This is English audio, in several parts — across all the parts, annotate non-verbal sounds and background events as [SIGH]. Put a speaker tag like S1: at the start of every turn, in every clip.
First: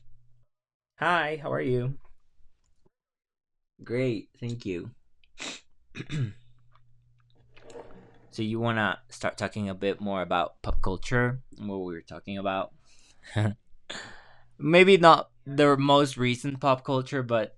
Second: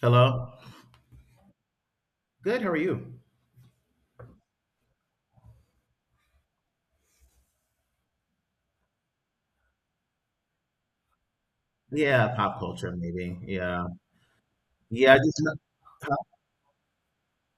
S1: Hello.
S2: Hi, how are you?
S1: Good. How are you?
S2: Great, thank you. So you want to start talking a bit more about pop culture, what we were
S1: Yeah,
S2: talking
S1: pop
S2: about?
S1: culture maybe. Yeah.
S2: Maybe
S1: Yeah, I
S2: not
S1: just not-
S2: the most
S1: pop-
S2: recent pop culture, but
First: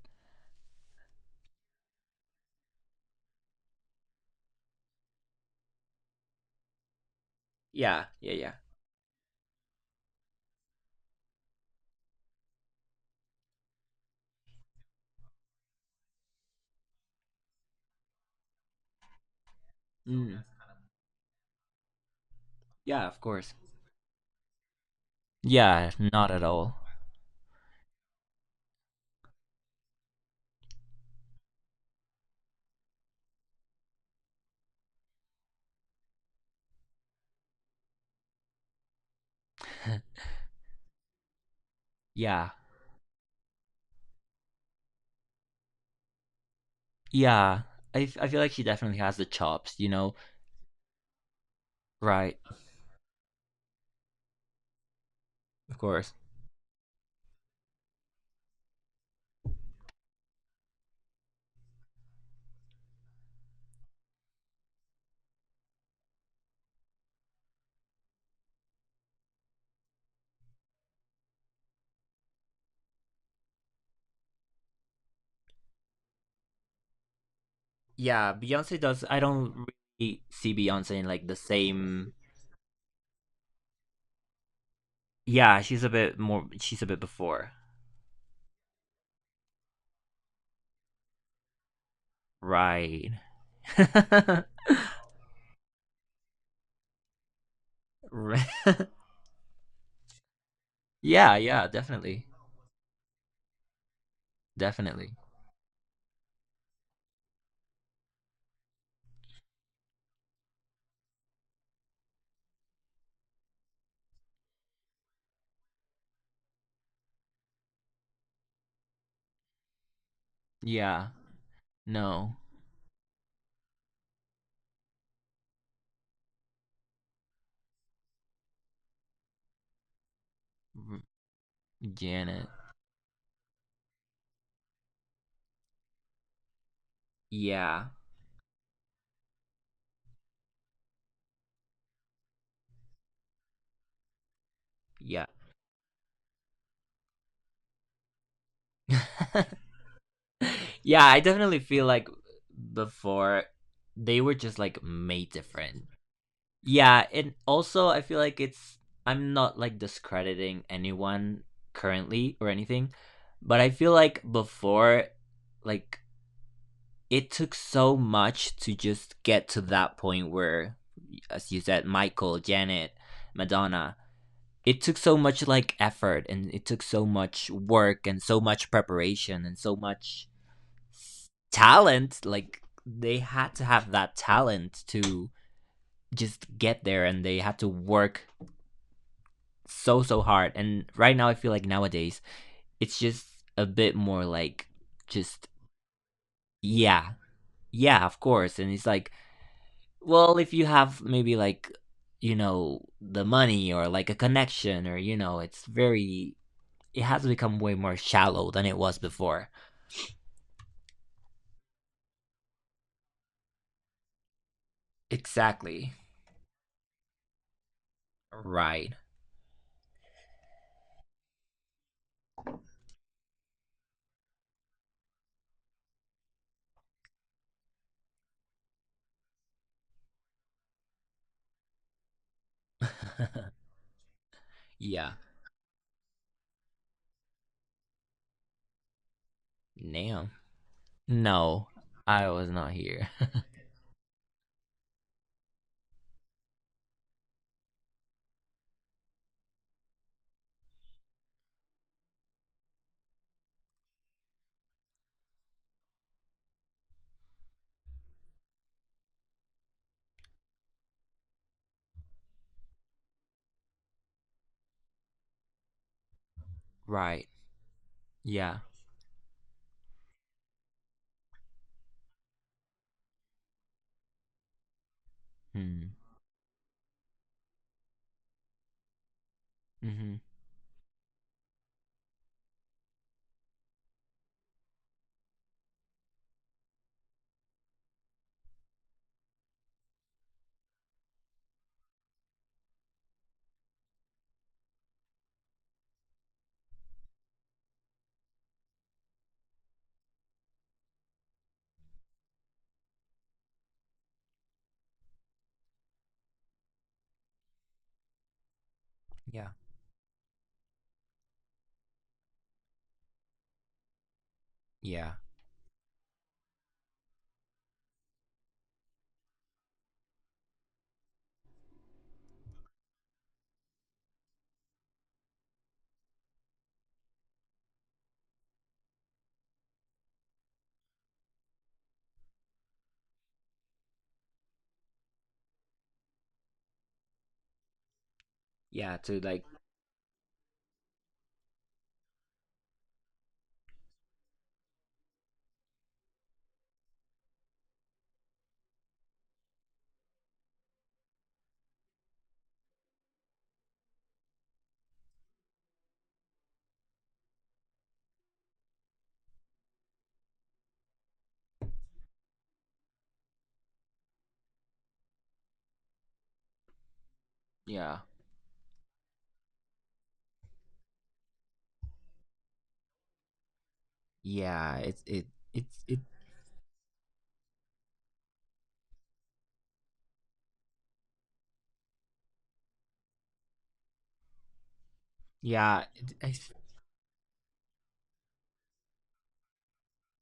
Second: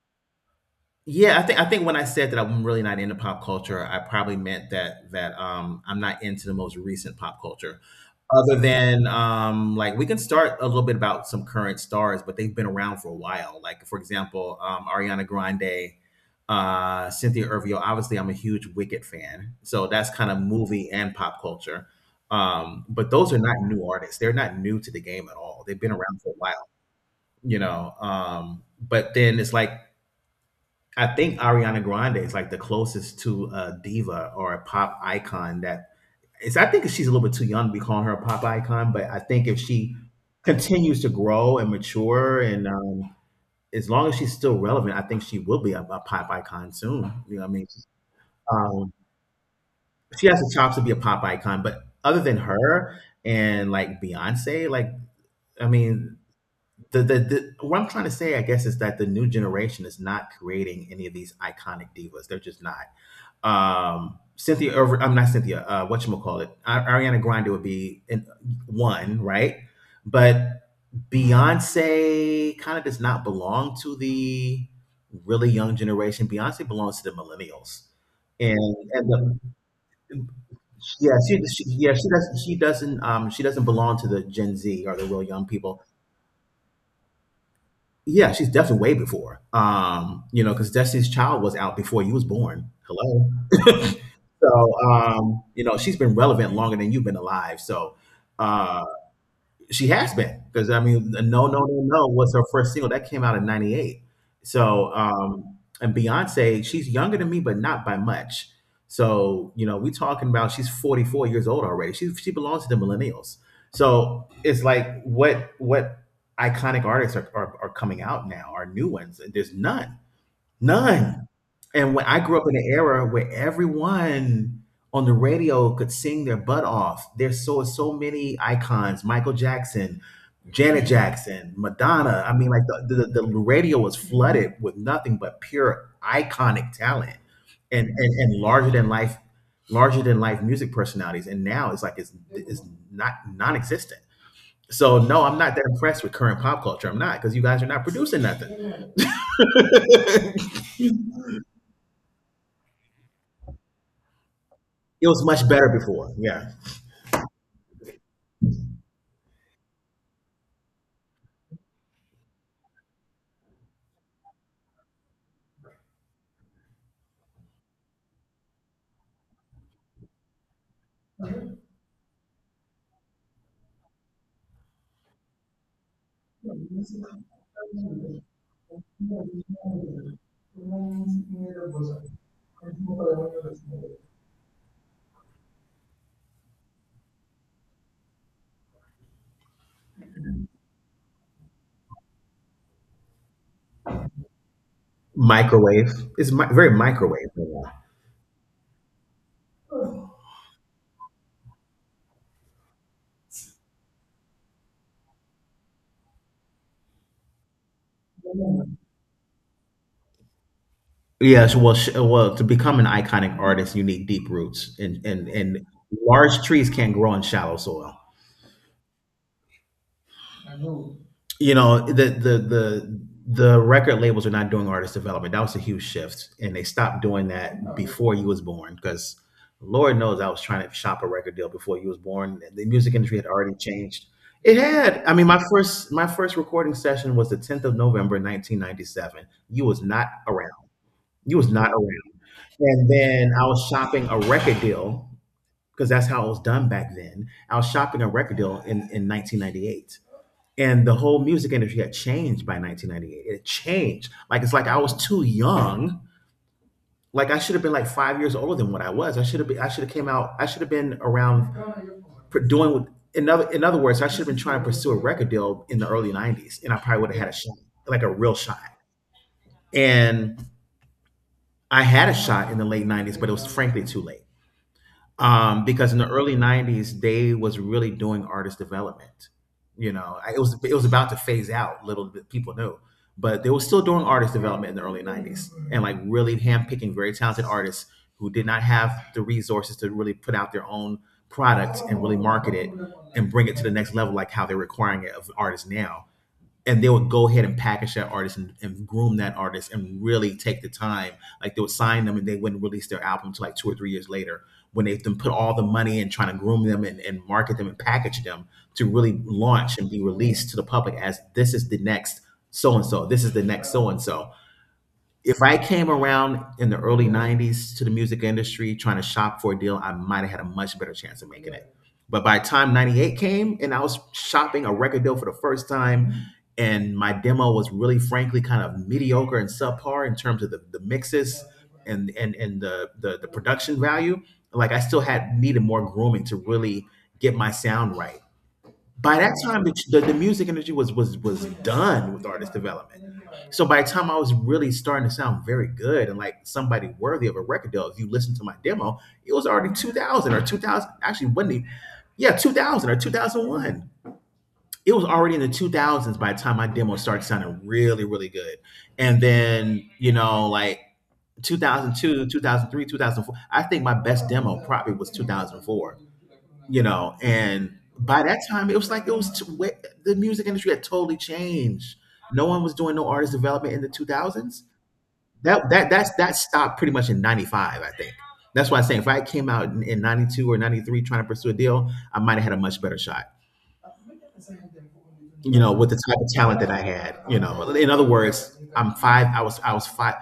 S1: yeah, I think when I said that I'm really not into pop culture, I probably meant that I'm not into the most recent pop culture.
S2: yeah, yeah, yeah.
S1: Other than like we can start a little bit about some current stars, but they've been around for a while. Like for example, Ariana Grande, Cynthia Erivo. Obviously, I'm a huge Wicked fan, so that's kind of
S2: Mm.
S1: movie and pop culture.
S2: Yeah,
S1: But
S2: of
S1: those are
S2: course.
S1: not new artists. They're not new to the game at all. They've been
S2: Yeah,
S1: around for
S2: not
S1: a
S2: at
S1: while,
S2: all.
S1: you know. But then it's like I think Ariana Grande is like the closest to a diva or a pop icon that is I think she's a little bit too young to be calling her a pop icon, but I think if she continues to grow and mature,
S2: Yeah.
S1: and as long as she's still relevant, I think she will be a pop icon soon. You know what I
S2: Yeah.
S1: mean,
S2: I feel like she
S1: um,
S2: definitely has the chops, you know?
S1: she has the chops to be a pop icon, but other
S2: Right.
S1: than her and like Beyonce, like I
S2: Of course.
S1: mean. The what I'm trying to say, I guess, is that the new generation is not creating any of these iconic divas. They're just not. Cynthia, or, I'm not Cynthia. What you call it? Ariana Grande would be in one, right? But Beyonce kind of does not belong to the really young generation. Beyonce belongs to the millennials,
S2: Yeah,
S1: and
S2: Beyonce does.
S1: and
S2: I
S1: the,
S2: don't really see Beyonce in
S1: yeah,
S2: like the
S1: she yeah she
S2: same.
S1: doesn't she doesn't she doesn't belong to the Gen Z or the real young
S2: Yeah, she's
S1: people.
S2: a bit more. She's a bit before.
S1: Yeah, she's definitely way before. You know, because Destiny's Child was out before you was born.
S2: Right.
S1: Hello. [LAUGHS]
S2: [LAUGHS]
S1: So, you know, she's been relevant longer than you've been alive. So,
S2: Right.
S1: uh, she has been because I mean, no,
S2: Yeah,
S1: no, no,
S2: yeah,
S1: no
S2: definitely.
S1: was her first single that came out in '98. So,
S2: Definitely.
S1: and Beyonce, she's younger than me, but not by much. So, you know, we talking about she's 44 years old already. She belongs to the millennials. So it's like what iconic artists are coming out now are new ones. There's none.
S2: Yeah.
S1: None. And when I
S2: No.
S1: grew up in an era where everyone on the radio could sing their butt off. There's so many icons, Michael Jackson, Janet
S2: R-
S1: Jackson, Madonna. I
S2: Janet.
S1: mean, like the radio was flooded with nothing but pure iconic talent
S2: Yeah.
S1: and larger than life music personalities. And now it's like it's not non-existent. So no,
S2: Yeah.
S1: I'm not that impressed with current pop culture. I'm not because you guys are not producing nothing.
S2: [LAUGHS]
S1: [LAUGHS]
S2: Yeah, I definitely feel like before they were just like
S1: It was
S2: made
S1: much better
S2: different.
S1: before. Yeah,
S2: Yeah, and also I feel like it's I'm not like discrediting anyone currently or anything, but I feel like before like it took so much to just get to that point where, as you said, Michael, Janet, Madonna, it took so much like effort and it took so much work and so much preparation and so much talent. Like they had to have that talent to just get there and they had to work so, so hard. And right now, I feel like nowadays it's just a bit more like just,
S1: microwave. It's very
S2: yeah,
S1: microwave. Yeah.
S2: yeah, of course. And it's like, well, if you have maybe like, the money or like a connection or, it's very, it has become way more shallow than it was before.
S1: Yes. Well, well, to become an iconic artist, you need deep roots, and
S2: Exactly.
S1: large trees can't grow in shallow soil.
S2: Right.
S1: You know the record labels are not doing artist development. That was a huge shift, and they stopped doing that before you was born because Lord knows I was trying to shop a record deal before you was born. The music industry had already
S2: [LAUGHS]
S1: changed. It had.
S2: Yeah.
S1: I mean, my first recording session was the 10th of November, 1997. You was not
S2: Damn.
S1: around. You was
S2: No,
S1: not around.
S2: I was not
S1: And
S2: here.
S1: then I was shopping a record deal because that's how it was done back then. I was shopping a record deal in 1998 and the whole music industry had changed by 1998. It changed. Like it's like I was too young. Like I should have been like 5 years older than what I was. I should have came out. I should have been around doing what? In other words, I should have been trying to pursue a record deal in the early 90s and I
S2: [LAUGHS]
S1: probably would have
S2: Right.
S1: had a shot, like a real
S2: Yeah.
S1: shot. And I had a shot in the late 90s but it was frankly too late. Because
S2: Hmm.
S1: in the early '90s they was really doing artist development. You know,
S2: Hmm.
S1: it was about to phase out. Little bit people knew, but they were still doing artist development in the early '90s and like really handpicking very talented artists who did not have the resources to really put out their own product and really market it and bring it to the next level, like how they're requiring it of artists now. And they would go ahead and package that artist and groom that artist and really take the time. Like they would sign them and they wouldn't release their album to like 2 or 3 years later when they've been put all the money in trying to groom them and market them and package them to really
S2: Yeah.
S1: launch and be released to the public as this is the next so and so, this is the next so and so.
S2: Yeah.
S1: If I came around in the early 90s to the music industry trying to shop for a deal, I might have had a much better chance of making it. But by the time 98 came and I was shopping a record deal for the first time, and my demo was really frankly kind of mediocre and subpar in terms of the mixes and the production value, like I still had needed more grooming to really get my sound right.
S2: Yeah.
S1: By
S2: To
S1: that
S2: like,
S1: time the music industry was done with artist development. So by the time I was really starting to sound very good and like somebody worthy of a record deal, if you listen to my demo, it was already 2000, or 2000, actually, wasn't it, yeah, 2000 or 2001. It was already in the 2000s by the time my demo started sounding really really good. And then, you know, like 2002, 2003, 2004. I think my best demo probably was 2004, you know. And
S2: yeah.
S1: by that time it was like it was t- wa- the music industry had totally changed. No one was doing no artist development in the 2000s.
S2: Yeah.
S1: that
S2: It's,
S1: that
S2: it,
S1: that's that stopped pretty much in 95 I think. That's why I'm saying if I came out in 92 or 93 trying to pursue a deal I might have had a much better shot, you know,
S2: yeah.
S1: with the type of
S2: It,
S1: talent that I had. You know, in other words, I was five.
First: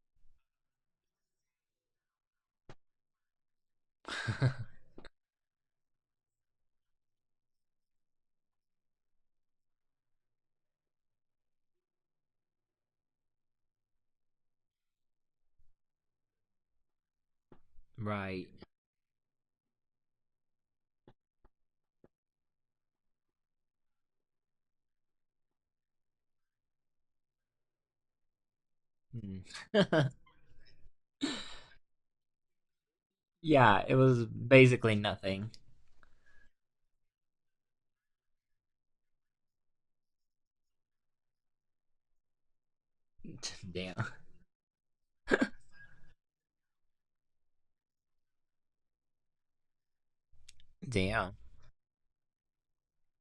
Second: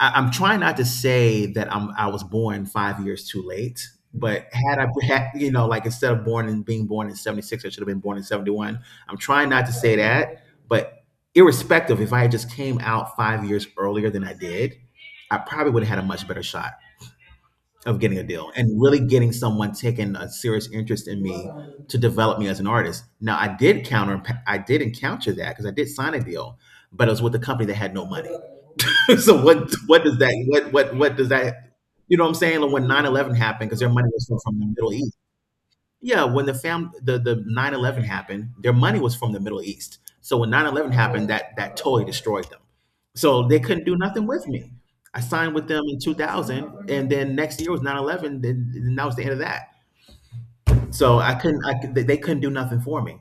S1: I'm trying not to say that I was born 5 years too late, but
S2: I,
S1: had I [LAUGHS] had, you know, like instead of born and being born in '76, I should have been born in '71. I'm trying not to say that, but irrespective, if I had just came out 5 years earlier than I did, I probably would have had a much better shot of getting a
S2: [LAUGHS] right.
S1: deal and really getting someone taking a serious interest in me to develop me as an artist. Now I did encounter that because I did sign a deal, but it was with a company that had no money. [LAUGHS] So
S2: Mm.
S1: what what
S2: [LAUGHS]
S1: does that what what what does that, you know what I'm saying? Like when 9/11 happened, because
S2: Yeah.
S1: their
S2: It
S1: money
S2: was
S1: was from the Middle
S2: basically
S1: East.
S2: nothing.
S1: Yeah, when the 9/11 happened, their money was from the Middle East. So when 9/11 happened, that totally destroyed them. So they
S2: [LAUGHS]
S1: couldn't
S2: Damn.
S1: do nothing with me. I signed with them in 2000, and then next year was 9/11. Then that was the end of that. So I
S2: Damn.
S1: couldn't. They couldn't do nothing for me.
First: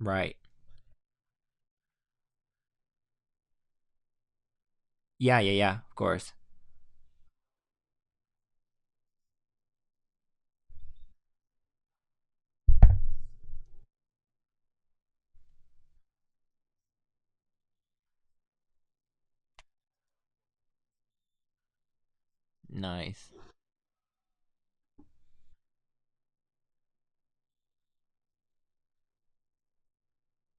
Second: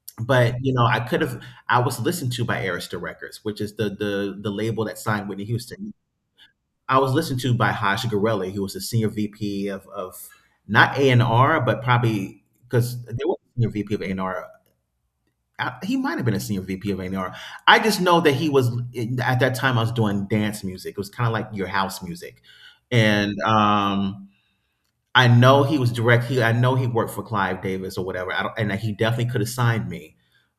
S2: Right.
S1: But you know, I could have. I was listened to by Arista Records, which is the label that signed
S2: Yeah,
S1: Whitney
S2: yeah, yeah.
S1: Houston.
S2: Of course.
S1: I was listened to by Haj Gorelli, who was the senior VP of not A&R, but probably because they were senior VP of A&R. He might have been a senior VP of A&R. I just know that he was at that time. I was doing dance music. It was kind of like your house music,
S2: Nice.
S1: and I know he was direct. He, I know he worked for Clive Davis or whatever. I don't, and he definitely could have signed me,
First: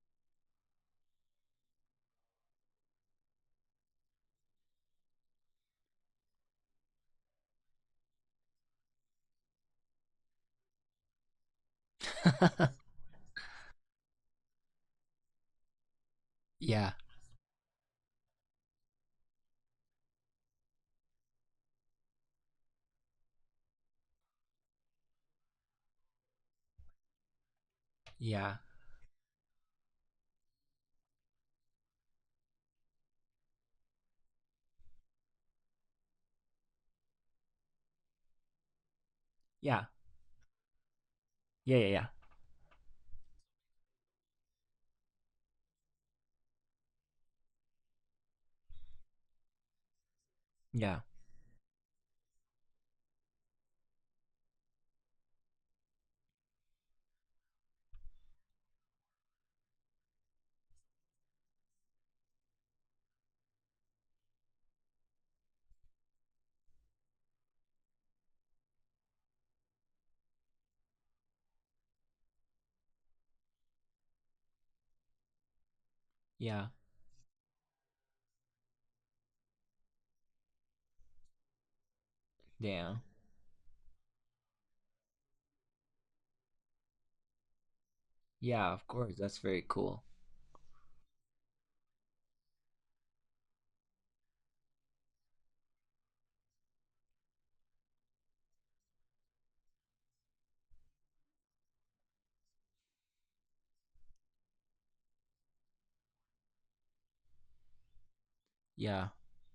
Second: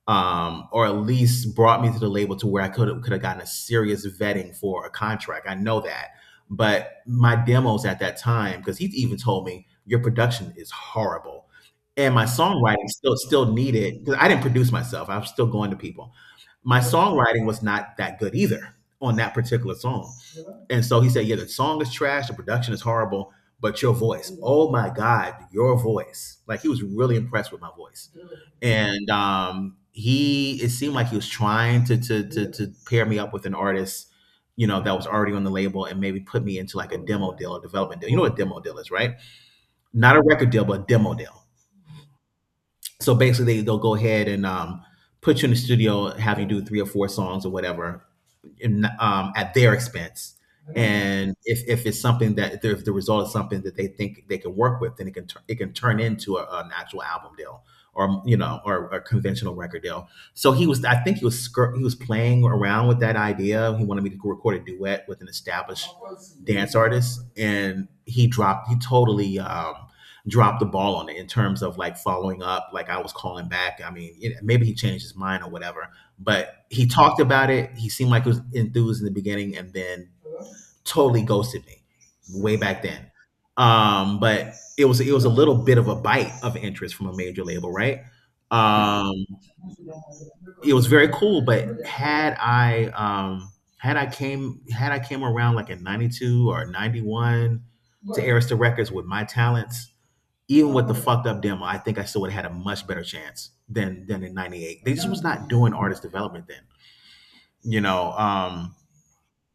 S1: or at least brought me to the label to where I could have gotten a serious vetting for a contract. I know that, but my demos at that time, because he even told me your production is horrible, and my songwriting
S2: [LAUGHS]
S1: still needed. Because I didn't produce myself. I was still going to people. My
S2: Yeah.
S1: songwriting was not that good either on that particular song. And so he said, "Yeah, the song is trash, the production is horrible, but your voice, oh my God, your voice." Like he was really impressed with my voice.
S2: Yeah.
S1: And he it seemed like he was trying to pair me up with an artist, you know, that was already on the label, and maybe put me into like a demo deal, a development deal. You know what a demo deal is, right?
S2: Yeah.
S1: Not a record deal, but a demo deal.
S2: Yeah, yeah, yeah.
S1: So basically they'll go ahead and put you in the studio, have you do three or four songs or whatever, in, at their expense.
S2: Yeah.
S1: And if it's something, that if the result is something that they think they can work with, then it it can turn into a, an actual album deal, or you know, or a conventional record deal. So he was, I think he was he was playing around with that idea. He wanted me to record a duet with an established dance artist, and he totally dropped the ball on it in terms of like following up. Like I was calling back. I mean, you know, maybe he changed his mind or whatever, but
S2: Yeah.
S1: he talked about it. He seemed like he was enthused in the beginning, and then totally ghosted me way back
S2: Damn.
S1: then. But it was a little bit of a bite of interest from a major label, right?
S2: Yeah, of course.
S1: Um,
S2: That's very cool.
S1: it was very cool, but had I came around like in '92 or '91 to Arista Records with my talents, even with the fucked up demo, I think I still would have had a much better chance than in '98. They just was not doing artist development then, you know.
S2: Yeah.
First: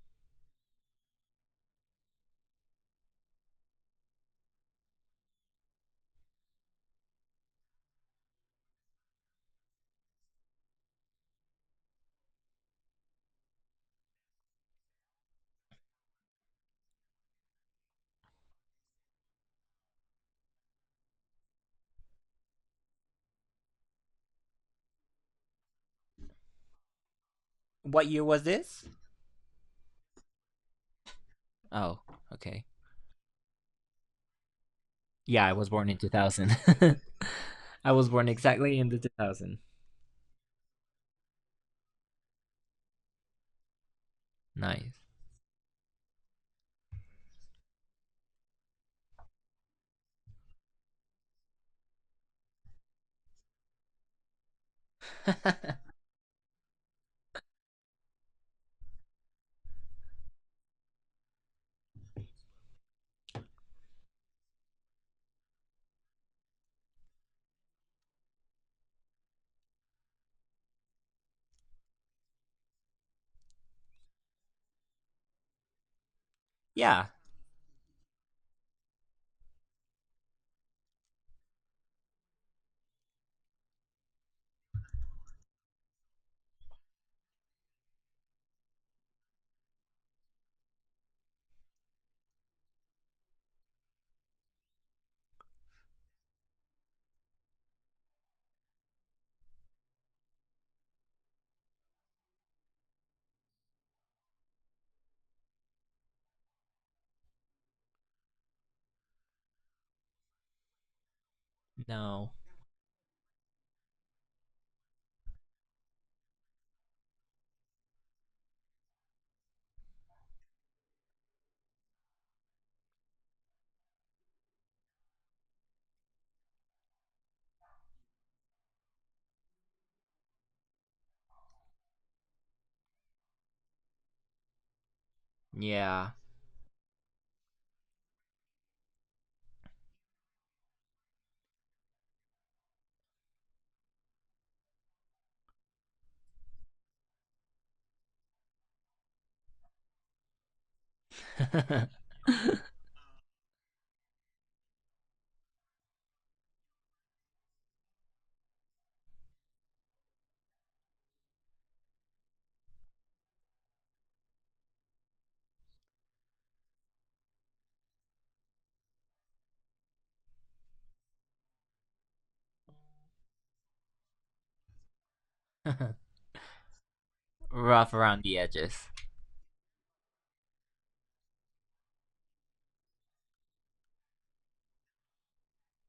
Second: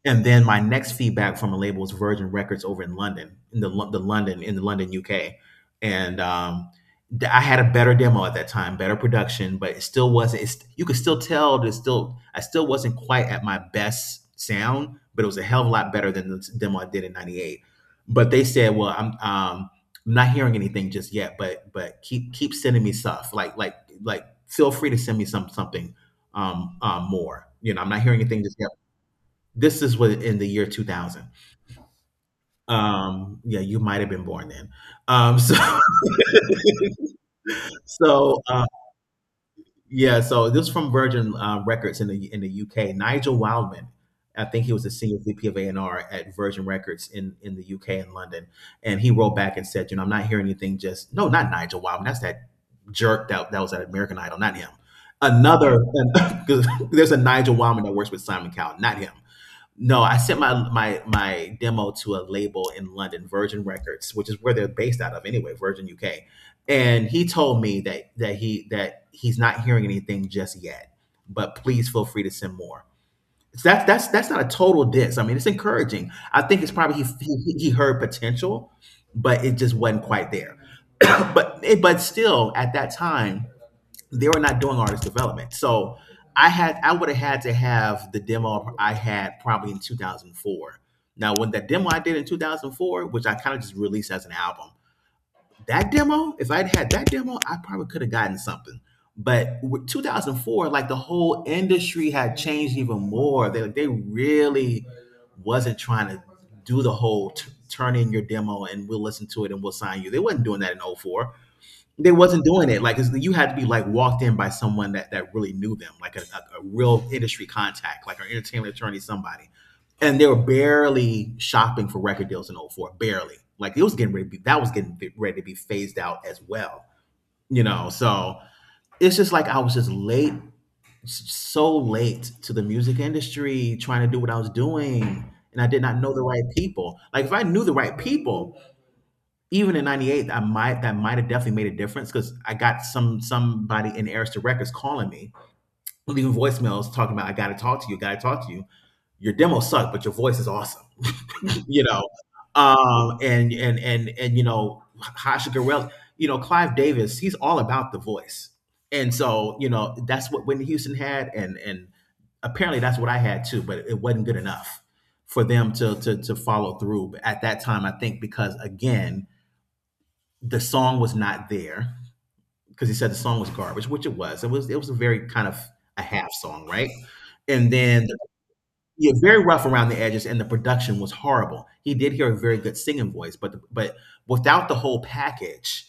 S1: And then my next feedback from a label was Virgin Records over in London, in the London, UK, and I had a better demo at that time, better production, but it still wasn't. It's, you could still tell that it's still I still wasn't quite at my best sound, but it was a hell of a lot better than the demo I did in '98. But they said, "Well, I'm not hearing anything just yet, but keep sending me stuff. Like feel free to send me something more. You know, I'm not
S2: What
S1: hearing
S2: year was
S1: anything just yet."
S2: this?
S1: This is what in the year 2000.
S2: Oh, okay.
S1: Yeah, you might have been born then. Um,
S2: Yeah, I
S1: so,
S2: was
S1: [LAUGHS]
S2: born in 2000. [LAUGHS] I was born
S1: so uh,
S2: exactly in the 2000.
S1: yeah, so this is from Virgin Records in the UK. Nigel Wildman, I think he was the
S2: Nice.
S1: senior VP of A&R at Virgin Records in the UK in London, and he wrote back and said, you know, I'm not hearing anything. Just no, not Nigel Wildman. That's that jerk that was at American Idol, not him. Another, [LAUGHS] 'cause there's a Nigel Wildman that works with Simon Cowell, not him. No, I sent my demo to a label in London, Virgin Records, which is where they're based out of anyway, Virgin UK. And he told me that he that he's not hearing anything just yet, but please feel free to send more. So that's not a total diss. I mean, it's encouraging. I think it's probably
S2: Yeah.
S1: he heard potential, but it just wasn't quite there. [CLEARS THROAT] But still, at that time, they were not doing artist development. So I would have had to have the demo I had probably in 2004. Now, when that demo I did in 2004, which I kind of just released as an album, that demo, if I'd had that demo, I probably could have gotten something. But with 2004, like the whole industry had changed even more. They really wasn't trying to do the whole turn in your demo and we'll listen to it and we'll sign you. They wasn't doing that in oh four. They
S2: No.
S1: wasn't doing it. Like it's, you had to be like walked in by someone that really knew them, like a real industry contact, like an entertainment attorney, somebody. And they were barely shopping for record deals in '04, barely. Like it was getting ready to be that was getting ready to be phased out as well. You know, so it's just like I was just late, so late to the music industry, trying to do what I was doing, and I did not
S2: Yeah.
S1: know the right people. Like if I knew the right people, even in 98, I might, that might have definitely made a difference, because I got somebody in Arista Records calling me, leaving voicemails, talking about, "I gotta talk to you, gotta talk to you, your demo sucked but your voice is awesome." [LAUGHS] You know,
S2: [LAUGHS]
S1: and you know, Hasha Gurel, you know, Clive Davis, he's all about the voice. And so, you know, that's what Whitney Houston had, and apparently that's what I had too, but it wasn't good enough for them to follow through at that time, I think, because again, the song was not there. Because he said the song was garbage, which it was. It was a very kind of a half song, right? And
S2: Rough
S1: then
S2: around the edges.
S1: yeah, very rough around the edges, and the production was horrible. He did hear a very good singing voice, but without the whole package,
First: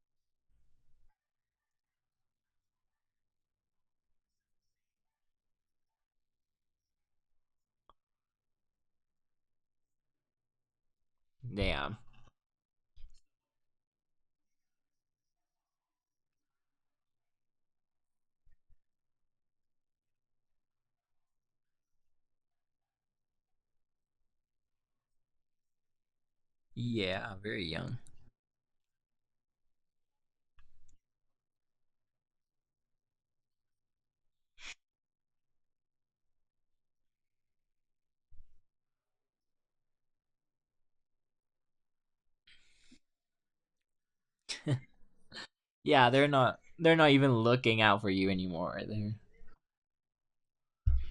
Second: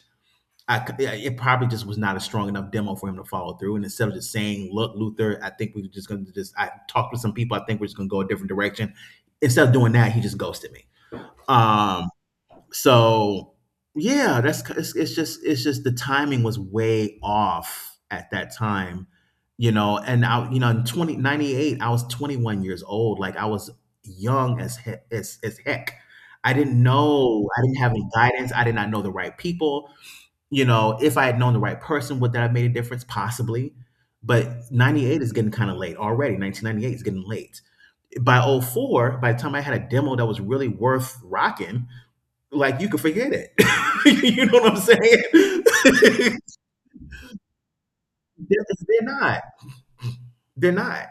S1: yeah, it probably just was not a strong enough demo for him to follow through. And instead of just saying, "Look, Luther, I think we're just going to just I talked with some people. I think we're just going to go a different direction," instead of doing that, he just ghosted me.
S2: Damn.
S1: Um, so yeah, that's it's just the timing was way off at that time, you know. And I, you know, in 20 98, I was 21 years old. Like I was young as as heck. I didn't
S2: Yeah,
S1: know. I
S2: very
S1: didn't have
S2: young.
S1: any guidance. I did not know the right people. You know, if I had known the right person, would that have made a difference? Possibly. But 98 is getting kind of late already. 1998 is getting late. By oh four, by the time I had a demo that was really worth rocking, like you can forget it. [LAUGHS] You know what I'm
S2: Yeah, they're
S1: saying? [LAUGHS]
S2: not they're not even looking out for you
S1: they're,
S2: anymore.
S1: they're
S2: They're
S1: not. They're not.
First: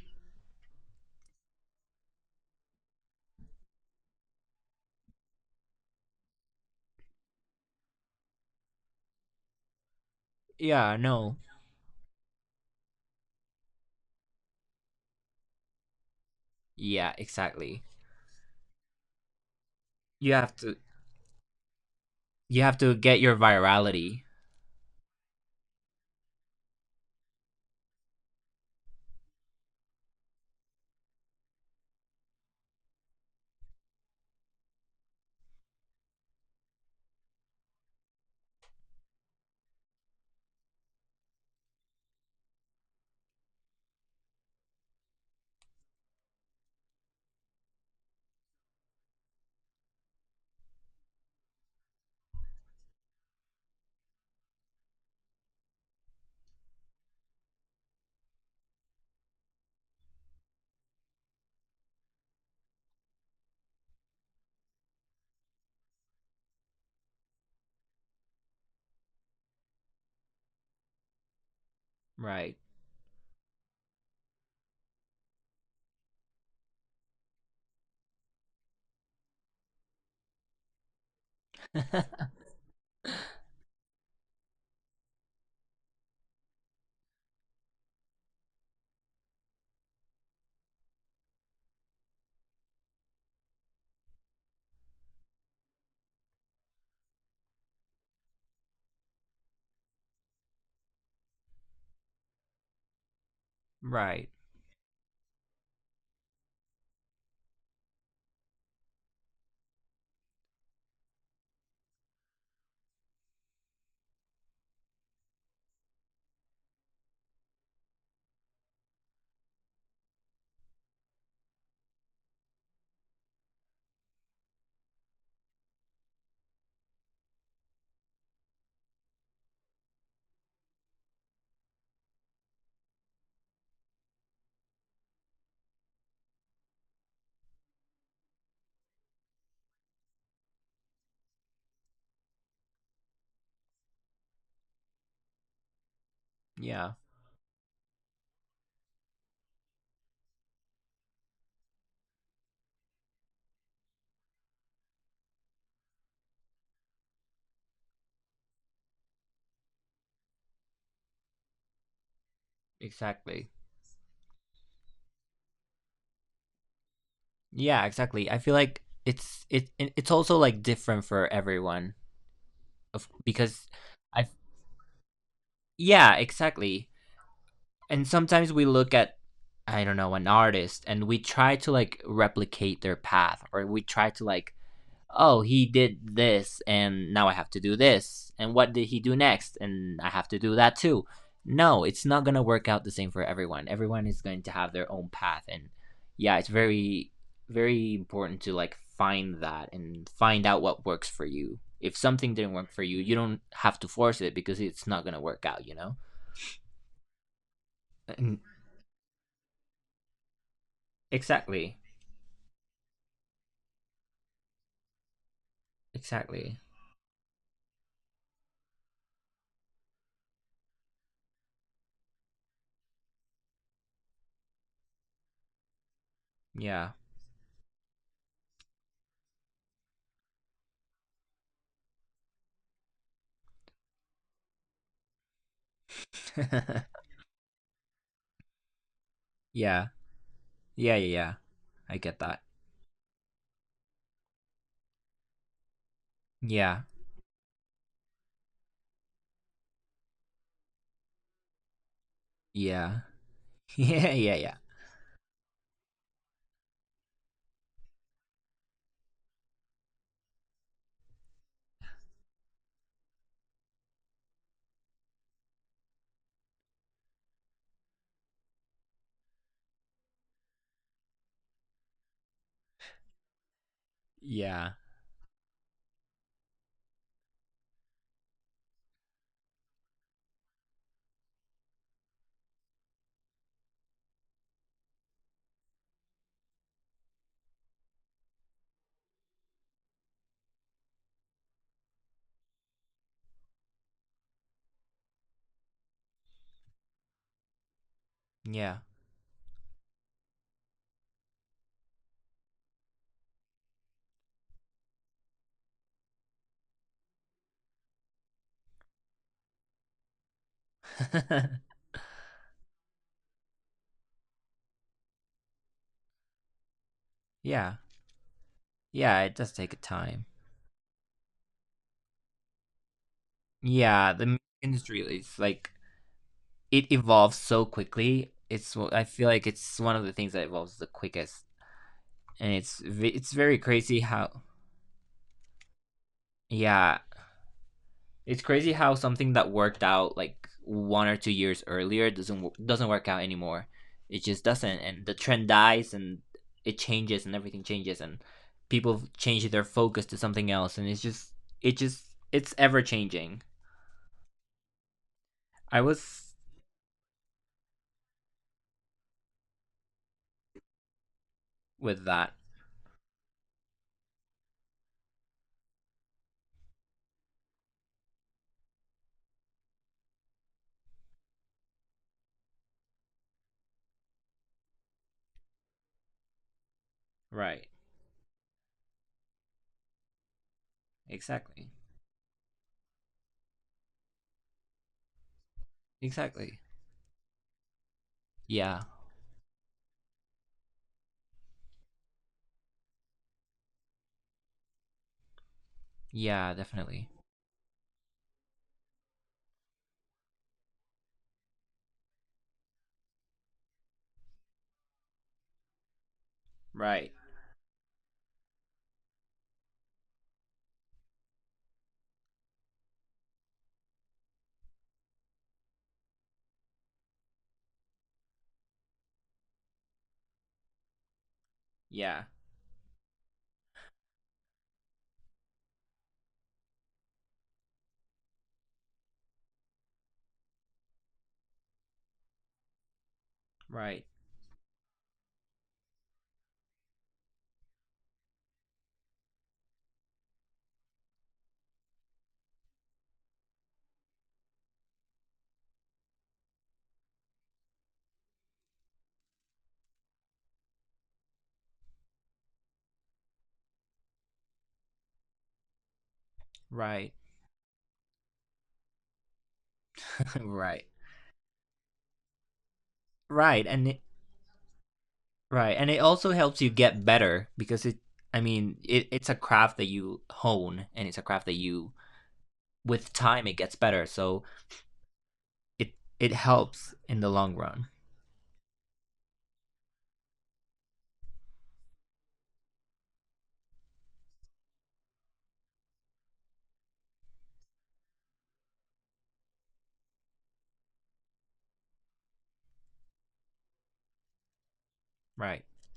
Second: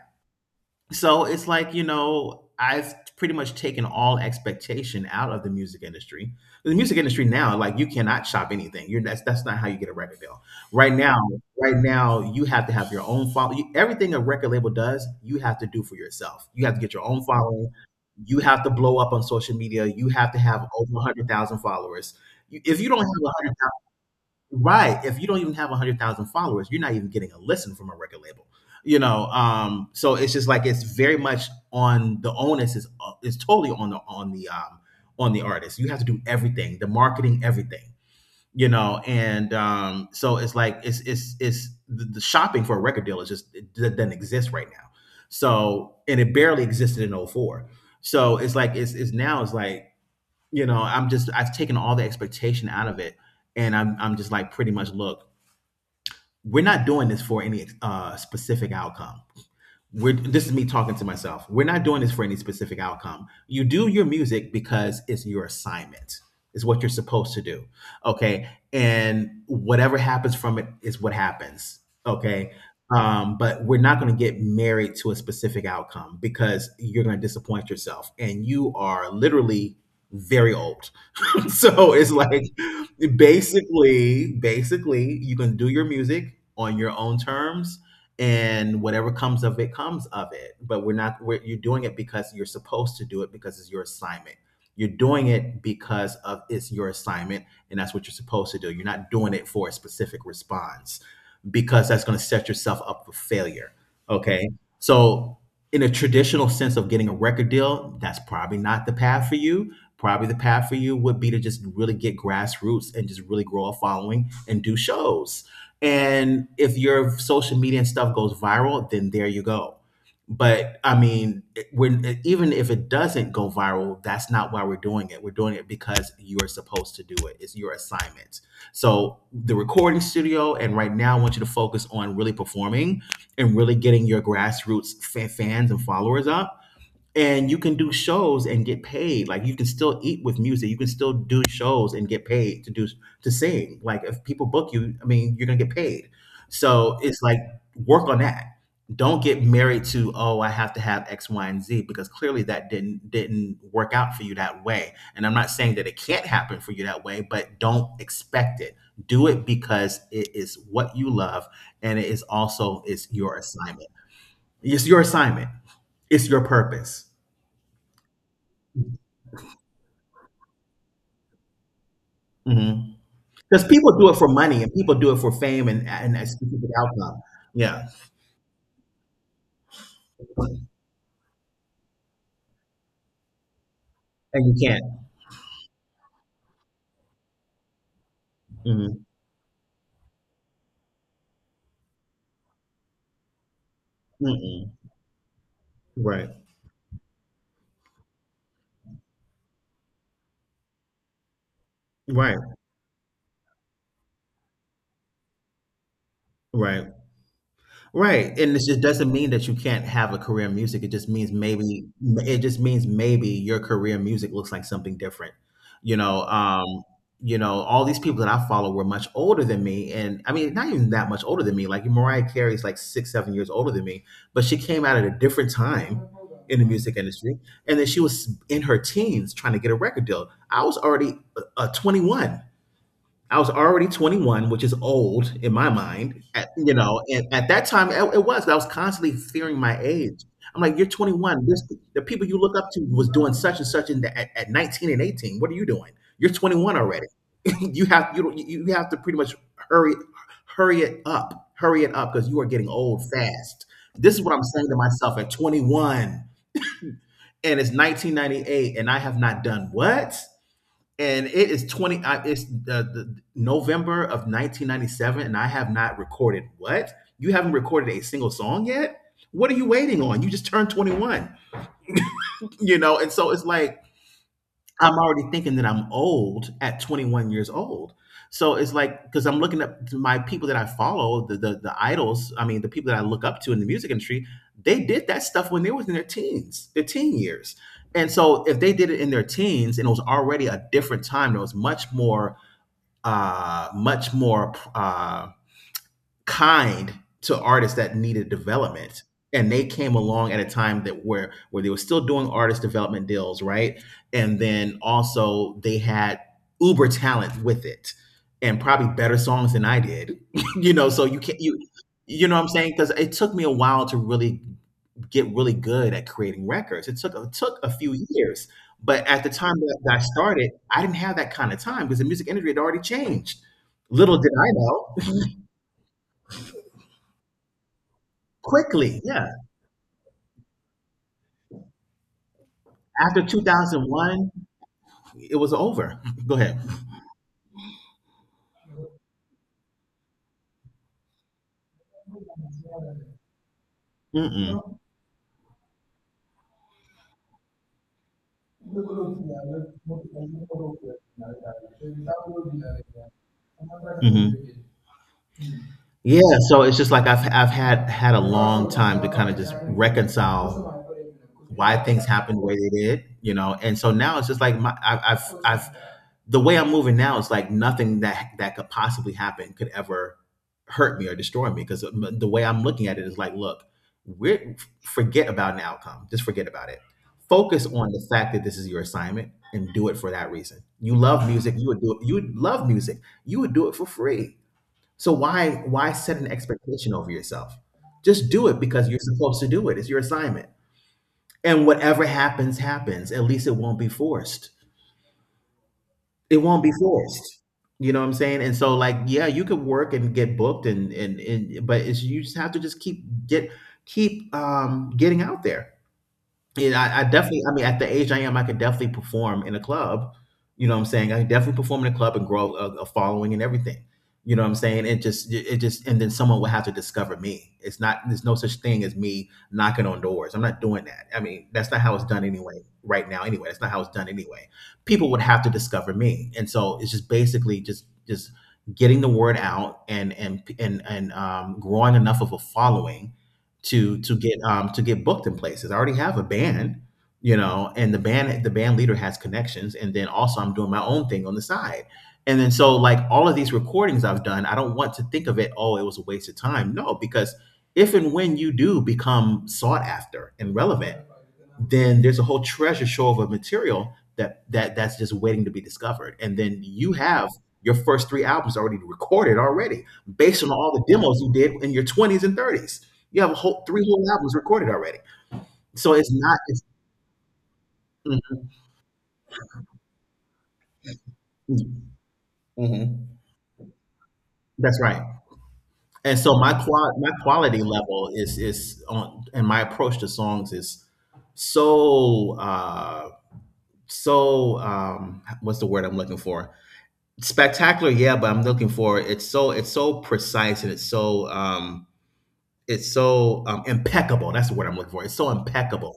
S1: So it's like, you know, I've pretty much taken all expectation out of the music industry. The music industry now, like you cannot shop anything. You're That's not how you get a record deal. Right
S2: yeah,
S1: now,
S2: no.
S1: you have to have your own follow. You, everything a record label does, you have to do for yourself. You have to get your
S2: Yeah,
S1: own following.
S2: exactly.
S1: You have to blow up on social media. You have
S2: You
S1: to
S2: have
S1: have
S2: to
S1: over 100,000 followers. You,
S2: you have
S1: if you
S2: to
S1: don't
S2: get your
S1: have
S2: virality.
S1: Right. If you don't even have 100,000 followers, you're not even getting a listen from a record label. You know, so it's just like it's very much on the onus is totally on the on the artist. You have to do everything, the marketing, everything. You know, and so it's like the shopping for a record deal is just, it doesn't exist right now. So, and it barely existed in '04. So it's like it's now it's like, you know, I'm just, I've taken all the expectation out of it, and I'm just like pretty much, look, we're not doing this for any specific outcome. We're, this is me talking to myself. We're not doing this for any specific outcome. You do your music because it's your assignment. It's what you're supposed to do. Okay? And whatever happens from it is what happens. Okay?
S2: Right.
S1: But we're not going to get married to a specific outcome, because you're going to disappoint yourself and you are literally very old. [LAUGHS] So it's
S2: [LAUGHS]
S1: like, basically, you can do your music on your own terms, and whatever comes of it comes of it. But we're not. You're doing it because you're supposed to do it, because it's your assignment. You're doing it because of, it's your assignment, and that's what you're supposed to do. You're not doing it for a specific response, because that's going to set yourself up for failure.
S2: Right.
S1: Okay. So, in a traditional sense of getting a record deal, that's probably not the path for you. Probably the path for you would be to just really get grassroots and just really grow a following and do shows. And if your social media and stuff goes viral, then there you go. But I mean, it- when even if it doesn't go viral, that's not why we're doing it. We're doing it because you are supposed to do it. It's your assignment. So the recording studio, and right now, I want you to focus on really performing and really getting your grassroots fans and followers up, and you can do shows and get paid. Like, you can still eat with music. You can still do shows and get paid to sing. Like if people book you, I mean, you're gonna get paid.
S2: Yeah,
S1: So it's like, work on that. Don't get married to, oh, I have to have X, Y, and Z, because clearly that didn't work out for you that way. And I'm not saying that it can't happen for you that way, but don't expect it. Do it because it is what you love, and it is also, it's your
S2: exactly.
S1: assignment. It's your assignment. It's your purpose.
S2: Yeah, exactly. I feel like it's also like different for everyone of
S1: Because
S2: because
S1: people do it
S2: I
S1: for money, and people do it for fame, and,
S2: yeah,
S1: a specific
S2: exactly.
S1: outcome. Yeah.
S2: And sometimes we look at I don't know, an artist and we try to like replicate their path or we try to
S1: And
S2: like
S1: you can't.
S2: oh, he did this and now I have to do this. And what did he
S1: Mhm.
S2: do next? And I have to do that too. No, it's not going to work out the same for everyone. Everyone is going to have
S1: Mm-mm.
S2: their own path. And
S1: Right.
S2: yeah, it's very, very important to like find that and find out what works for you. If something
S1: Right.
S2: didn't work for you, you don't have to force it because it's not going to work out, you know?
S1: Right. Right,
S2: And-
S1: and this just doesn't mean that you can't have a career in music. It just means
S2: exactly.
S1: maybe it just means maybe your career in music looks like something different. You know,
S2: Exactly.
S1: um, all these people that I follow were much older than me, and I mean, not even that much older than me. Like Mariah Carey is like six, 7 years older than me, but she came out at a different time in the
S2: Yeah.
S1: music industry, and then she was in her teens trying to get a record deal. I was already 21, which is old in my mind, at,
S2: [LAUGHS]
S1: you
S2: Yeah.
S1: know. And at that time, it was. I was constantly fearing my
S2: Yeah.
S1: age. I'm like, you're
S2: Yeah. Yeah.
S1: 21. This
S2: I
S1: the
S2: get
S1: people you
S2: that.
S1: look up to was doing such and such in the, at 19 and 18. What are you doing? You're
S2: Yeah.
S1: 21
S2: Yeah. [LAUGHS]
S1: already. [LAUGHS] You have to pretty much hurry hurry it up, because you are getting
S2: Yeah.
S1: old fast.
S2: Yeah.
S1: This is what I'm
S2: Yeah.
S1: saying to myself at 21, and it's 1998, and I have not done what? And it is 20 I, it's the November of 1997, and I have not recorded what? You haven't recorded a single song yet. What are you waiting on? You just turned 21. You know. And so it's like,
S2: Yeah.
S1: I'm already thinking that I'm old at 21 years old. So it's like, because I'm looking at my people that I follow, the, the idols, I mean, the people that I look up to in the music industry. They did that stuff when they was in their teens, their teen years. And so if they did it in their teens, and it was already a different time, there was much more uh, much more uh, kind to artists that needed
S2: Yeah.
S1: development. And they came along at a time that where they were still doing artist development deals, right? And then also they had uber talent with it, and probably better songs than I did, [LAUGHS] you know. So you can't, you
S2: [LAUGHS]
S1: you know what I'm saying? Because it took me a while to really get really good at creating records. It took a
S2: Yeah.
S1: few years, but
S2: Yeah,
S1: at the
S2: it does
S1: time
S2: take a
S1: that I
S2: time.
S1: started, I didn't have that kind of time because the music industry had already changed.
S2: Yeah,
S1: Little
S2: the
S1: did
S2: music
S1: I
S2: industry
S1: know,
S2: is like it evolves so quickly.
S1: [LAUGHS]
S2: It's
S1: quickly,
S2: I
S1: yeah.
S2: feel like it's one of the things that evolves the quickest, and it's
S1: After
S2: it's very crazy
S1: 2001,
S2: how
S1: it was over. [LAUGHS] Go ahead.
S2: yeah. It's crazy how something that worked out like 1 or 2 years earlier doesn't work out anymore. It just doesn't,
S1: Mm-mm.
S2: and the trend dies, and it changes, and everything changes, and people change their focus to something else, and it's just it just it's ever changing.
S1: Mhm.
S2: I
S1: Yeah,
S2: was
S1: so it's just like, I've had a long time to kind of just reconcile why
S2: With
S1: things
S2: that,
S1: happened the way they did, you know. And so now it's just like, my I, I've the way I'm moving now is like nothing that that could possibly happen could ever hurt me or destroy me. Because the way I'm looking at it is like, look, we are forget about an outcome. Just forget about it. Focus
S2: right?
S1: on the fact that this is your assignment and do it for that reason. You love music, you
S2: Exactly,
S1: would do it. You would love music, you would do it for free. So why set an
S2: exactly.
S1: expectation over yourself? Just do it
S2: Yeah,
S1: because you're supposed to do it. It's your assignment. And whatever happens happens. At least it won't be forced. It
S2: yeah,
S1: won't be
S2: definitely.
S1: forced. You know what I'm saying? And so like, yeah, you could work and get booked, and, but it's, you just have to just keep getting out there. Yeah, I
S2: Right.
S1: definitely, I mean, at the age I am, I could definitely perform in a club. You know what I'm saying? I could definitely perform in a club and grow a following and everything. You know what I'm saying? And then someone would have to discover me. It's not, there's no such thing as me knocking on doors. I'm not doing that. I mean, that's not how it's
S2: Yeah.
S1: done anyway, right now, anyway. That's not how it's done anyway. People would have to discover me. And so it's just basically just getting the word out and growing enough of a following to
S2: Right.
S1: to get um to get booked in places. I already have a band, you know, and the band leader has connections, and then also I'm doing my own thing on the side. And then so like, all of these recordings I've done, I don't want to think of it, oh, it was a waste of time. No, because if and when you do become sought after and relevant, then there's a whole treasure trove of material that's just waiting to be discovered. And then you
S2: Right.
S1: have your first three albums already recorded already,
S2: [LAUGHS]
S1: based on all
S2: Right.
S1: the demos you did in your 20s and 30s. You have a whole
S2: Right.
S1: three
S2: And
S1: whole albums recorded already.
S2: Right. And
S1: So
S2: it
S1: it's
S2: also
S1: not.
S2: helps
S1: It's,
S2: you get better because it, I mean, it's a craft that you hone and it's a craft that
S1: Mm-hmm.
S2: you, with
S1: mm-hmm.
S2: time, it gets better. So
S1: that's right.
S2: it,
S1: And
S2: it
S1: so my
S2: helps
S1: qual- my
S2: in the long
S1: quality
S2: run.
S1: level is on, and my approach to songs is so uh what's the word I'm looking for? Spectacular, yeah, but I'm looking for, it's so precise, and it's so um, impeccable. That's the word I'm looking for. It's so
S2: Right.
S1: impeccable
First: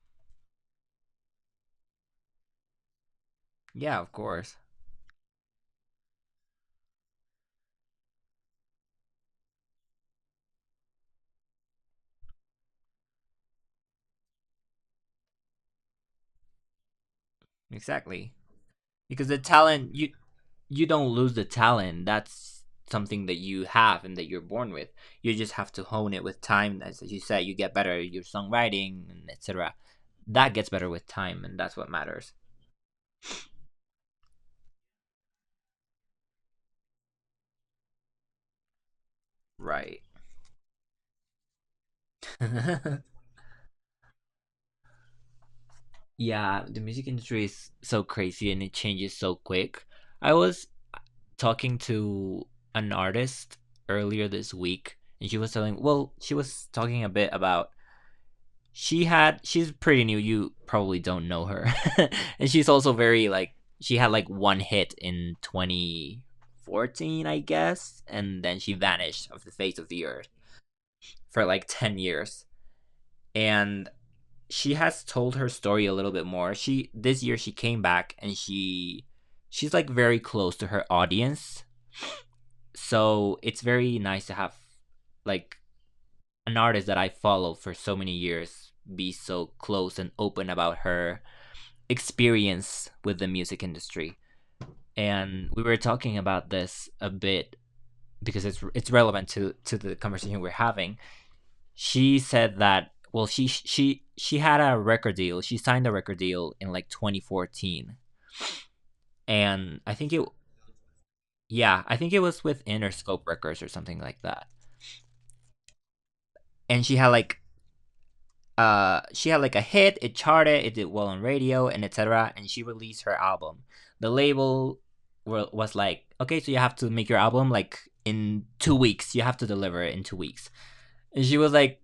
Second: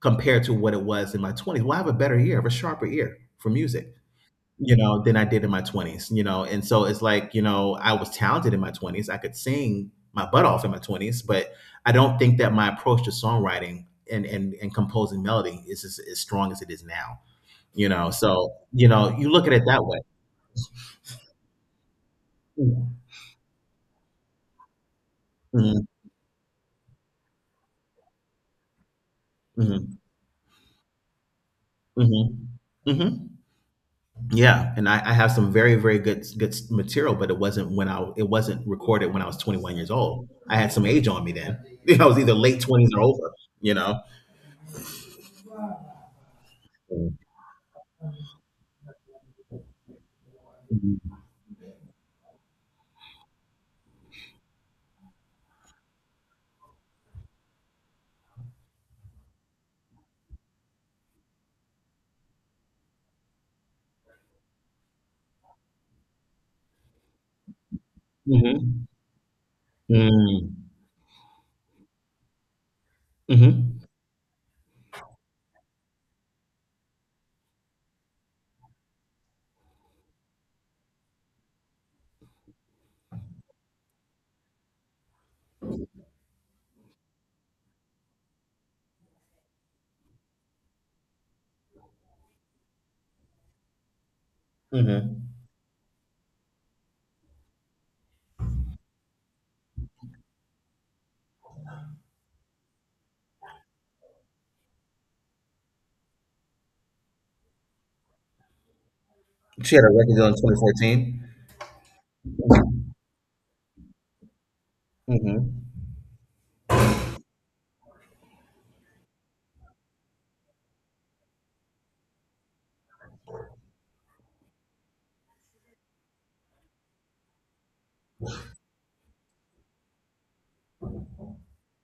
S1: compared to what it was in my 20s. Well, I have a better ear, I have a sharper ear for music,
S2: Yeah, of course.
S1: you know, than I did in my 20s, you know? And so it's like, you know, I was talented in my 20s. I could sing my butt off in my 20s, but I don't think that my approach to songwriting and, and composing melody is as strong as it is now, you know?
S2: Exactly.
S1: So, you know,
S2: Because
S1: you
S2: the
S1: look at it that
S2: talent,
S1: way.
S2: you don't lose the talent. That's something that you have and that you're born with. You just have to
S1: Mhm,
S2: hone it with time. As you said, you get better, your songwriting, and etc.
S1: mhm,
S2: That gets better with time, and that's what matters.
S1: mhm, mhm. Yeah, and I have some very, very good good material, but it wasn't when I, it wasn't recorded when I was 21 years
S2: Right.
S1: old. I had some age on me then. [LAUGHS] I was either late 20s or
S2: [LAUGHS]
S1: over, you know.
S2: Yeah, the music
S1: Mhm.
S2: industry is so crazy and it changes so quick. I was talking to an artist earlier this week and well, she was talking a bit about she's pretty new, you probably don't know her. [LAUGHS] And she's also very like she had like one hit in 2014, I guess, and then she
S1: Mhm.
S2: vanished off the face of the earth
S1: Mm.
S2: for like 10 years.
S1: Mhm.
S2: And she has told her story a little bit more. She This year she came back and she's like very close to her audience. So it's very nice to have like an artist that I follow for so many years be so close and open about her experience with the music industry.
S1: Mhm.
S2: And we were talking about this a bit because it's relevant to the conversation we're having. She said that, well, she signed a record deal in like 2014.
S1: She
S2: And
S1: had a
S2: I think
S1: record
S2: it
S1: deal in 2014.
S2: yeah, I think it was with Interscope Records or something like that.
S1: Mm.
S2: And she had like a hit. It charted, it did well on radio, and etc. And she released her album. The label was like, okay, so you have to make your album like in 2 weeks. You have to deliver it in 2 weeks. She was like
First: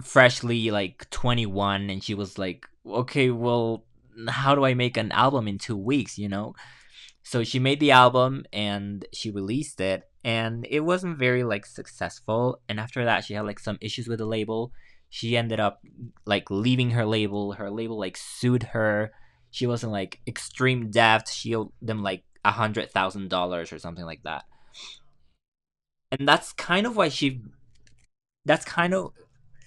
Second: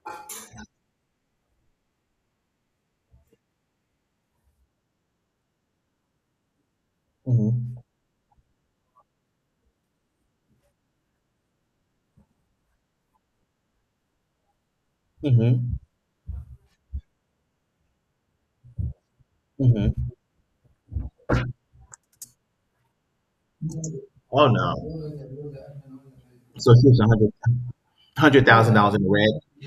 S2: freshly like 21 and she was like, okay, well, how do I make an album in 2 weeks, you know? So she
S1: Mhm.
S2: made the album and she released it and it wasn't very like successful. And after that, she had like some issues with the label. She ended
S1: Mhm.
S2: up like leaving her label. Her label like sued her. She
S1: Mhm.
S2: wasn't
S1: Mhm.
S2: like extreme debt. She owed them like $100,000 or something like that.
S1: Oh, no.
S2: And that's
S1: So
S2: kind
S1: she
S2: of
S1: was a
S2: why
S1: hundred
S2: she.
S1: hundred
S2: That's
S1: thousand
S2: kind
S1: dollars in the
S2: of
S1: red?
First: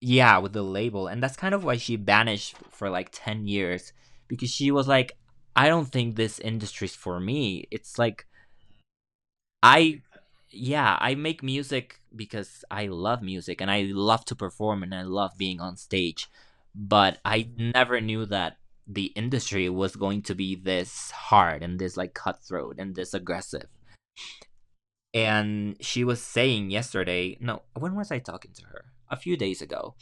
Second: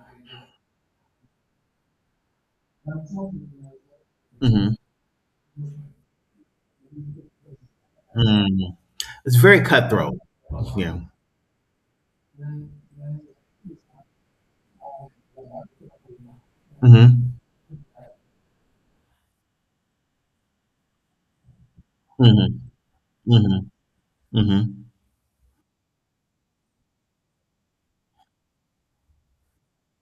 S2: Yeah, with the label. And that's kind of why she banished for like 10 years because she
S1: Mhm.
S2: was like, I don't think this industry's for me. It's like,
S1: Mm. It's very
S2: I,
S1: cutthroat.
S2: yeah,
S1: Yeah.
S2: I make music because I love music and I love to perform and I love being on stage. But
S1: Mhm.
S2: I never knew that the industry was going to be this hard and this like
S1: Mhm.
S2: cutthroat and this aggressive.
S1: Mhm. Mhm.
S2: And she was saying yesterday, no, when was I talking to her? A few days ago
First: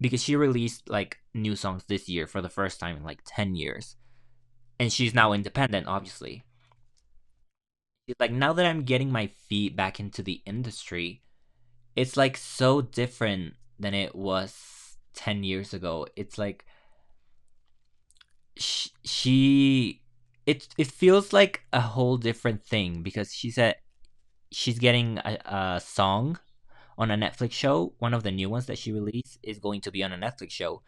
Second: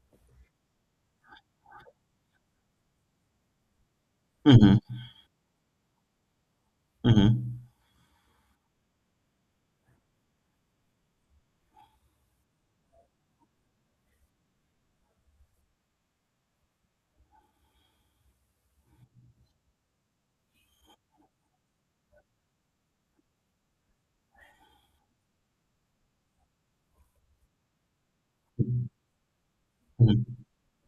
S2: because she released like new songs this year for the first time in like 10 years
S1: Mhm.
S2: and she's now independent, obviously.
S1: Mhm.
S2: She's like, now that I'm getting my feet back into the industry, it's like so different than it was 10 years ago. It's like sh- she it feels like a whole different thing because she said she's getting a song on a Netflix show. One of the new ones that she released is going to be on a
S1: Mhm.
S2: Netflix show.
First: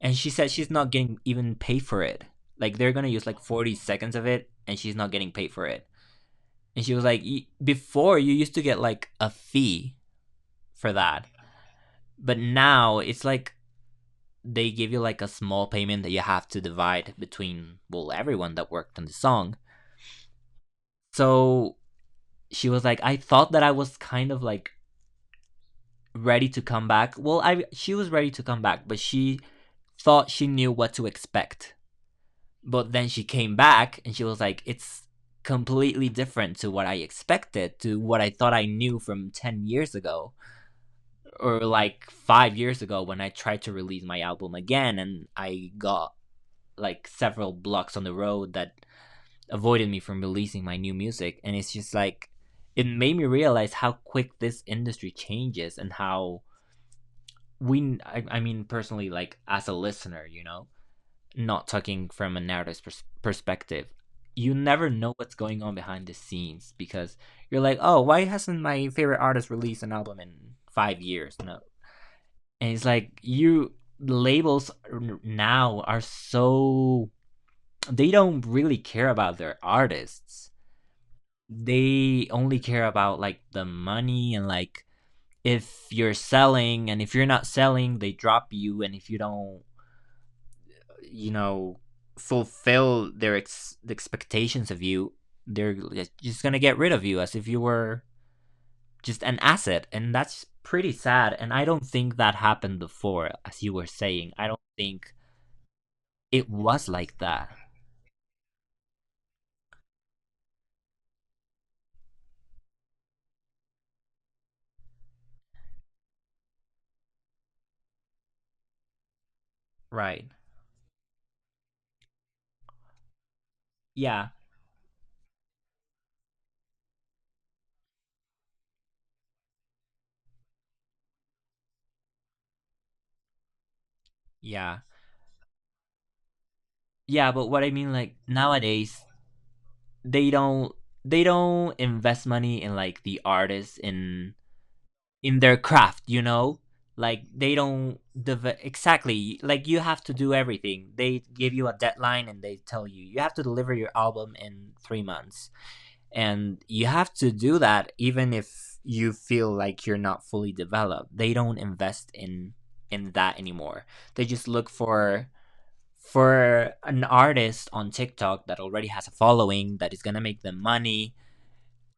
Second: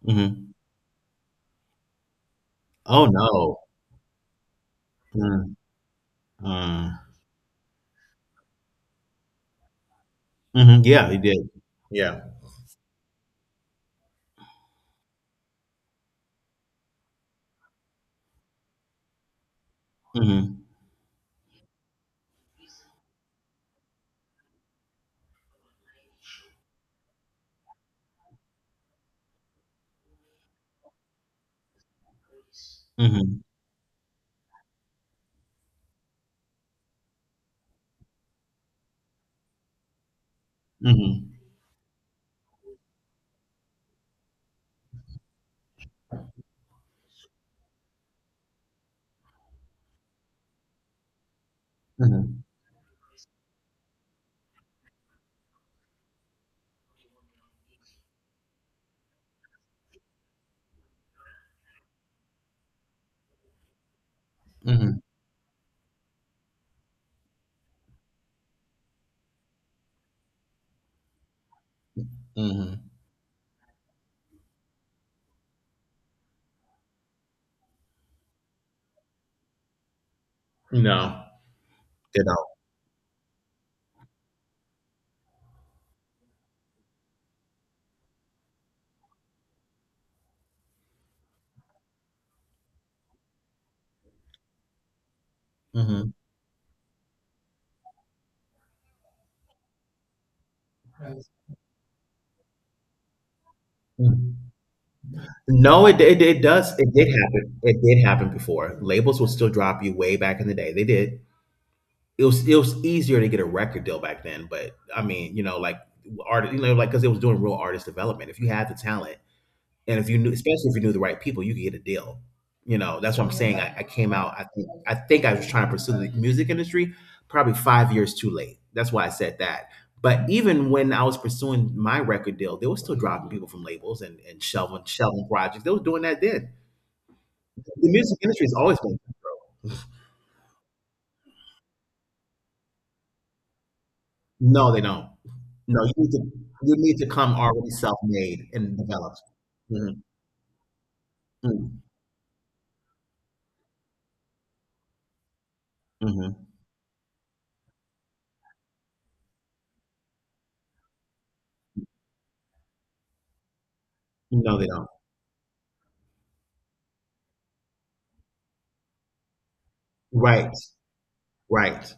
S2: And she said
S1: Mhm.
S2: she's not getting even paid for it. Like they're
S1: Oh,
S2: gonna use like
S1: no.
S2: 40 seconds of it, and she's not getting paid
S1: Mm.
S2: for it. And
S1: Mm.
S2: she was like, before you used to get like a fee
S1: Mhm.
S2: for
S1: Yeah, he
S2: that,
S1: did. Yeah.
S2: but now it's like they give you like a small payment that you have to divide between well everyone that worked on the song.
S1: Mhm.
S2: So she was like, I thought that I was kind of like ready to come back. Well, I she was ready to come back, but she thought she knew what to expect. But then she
S1: Mhm.
S2: came back and she was like, it's completely different to what I expected, to what I thought I knew from 10 years ago,
S1: Mhm.
S2: or like 5 years ago when I tried to release my album again and I got like several blocks on the road that avoided me from releasing my new music. And it's just like,
S1: Mhm.
S2: it made me realize how quick this industry changes and how I mean, personally, like as a listener, not talking from a narrative perspective. You never
S1: Mhm.
S2: know what's going on behind the scenes. Because you're like, oh, why hasn't my favorite artist released an album in 5 years? No, and
S1: Mhm.
S2: it's like, you, labels now are so, they don't really care about their artists.
S1: No. They
S2: They
S1: don't.
S2: only care about like the money, and like, if you're selling. And if you're not selling, they drop you. And if you don't, you know fulfill their expectations of you, they're
S1: Mhm.
S2: just gonna get rid of you as if you were just an asset. And that's pretty sad, and I don't think that happened before. As you were saying,
S1: Mm.
S2: I don't think
S1: No, it
S2: it
S1: does.
S2: was
S1: It did
S2: like that.
S1: happen. It did happen before. Labels will still drop you way back in the day. They did. It was easier to get a record deal back then, but I mean, you know, like art, you know, like because it was doing real artist development. If you had the talent, and if you
S2: Right.
S1: knew, especially if you knew the right people, you could get a deal. You know, that's what I'm saying. I came
S2: Yeah.
S1: out. I think I was trying to pursue the music industry probably 5 years too late. That's why I said that. But even when I was pursuing my record deal, they were still dropping people from labels and,
S2: Yeah,
S1: shelving projects. They were doing that then.
S2: yeah, but what I
S1: The
S2: mean like
S1: music industry has always been.
S2: nowadays, they don't, they don't invest money in like the artists
S1: No, they don't.
S2: in their
S1: No,
S2: craft, you know.
S1: you need to
S2: Like
S1: come
S2: they
S1: already
S2: don't
S1: self made and developed.
S2: exactly, like you
S1: Hmm.
S2: have to do everything. They give you a
S1: Hmm.
S2: deadline and they tell you you have to deliver your album in 3 months, and you have to do that even if you feel like you're not fully developed. They don't invest in that anymore. They just
S1: No, they
S2: look
S1: don't.
S2: for an artist on TikTok that already has a following that is going to make
S1: Right,
S2: them money.
S1: right.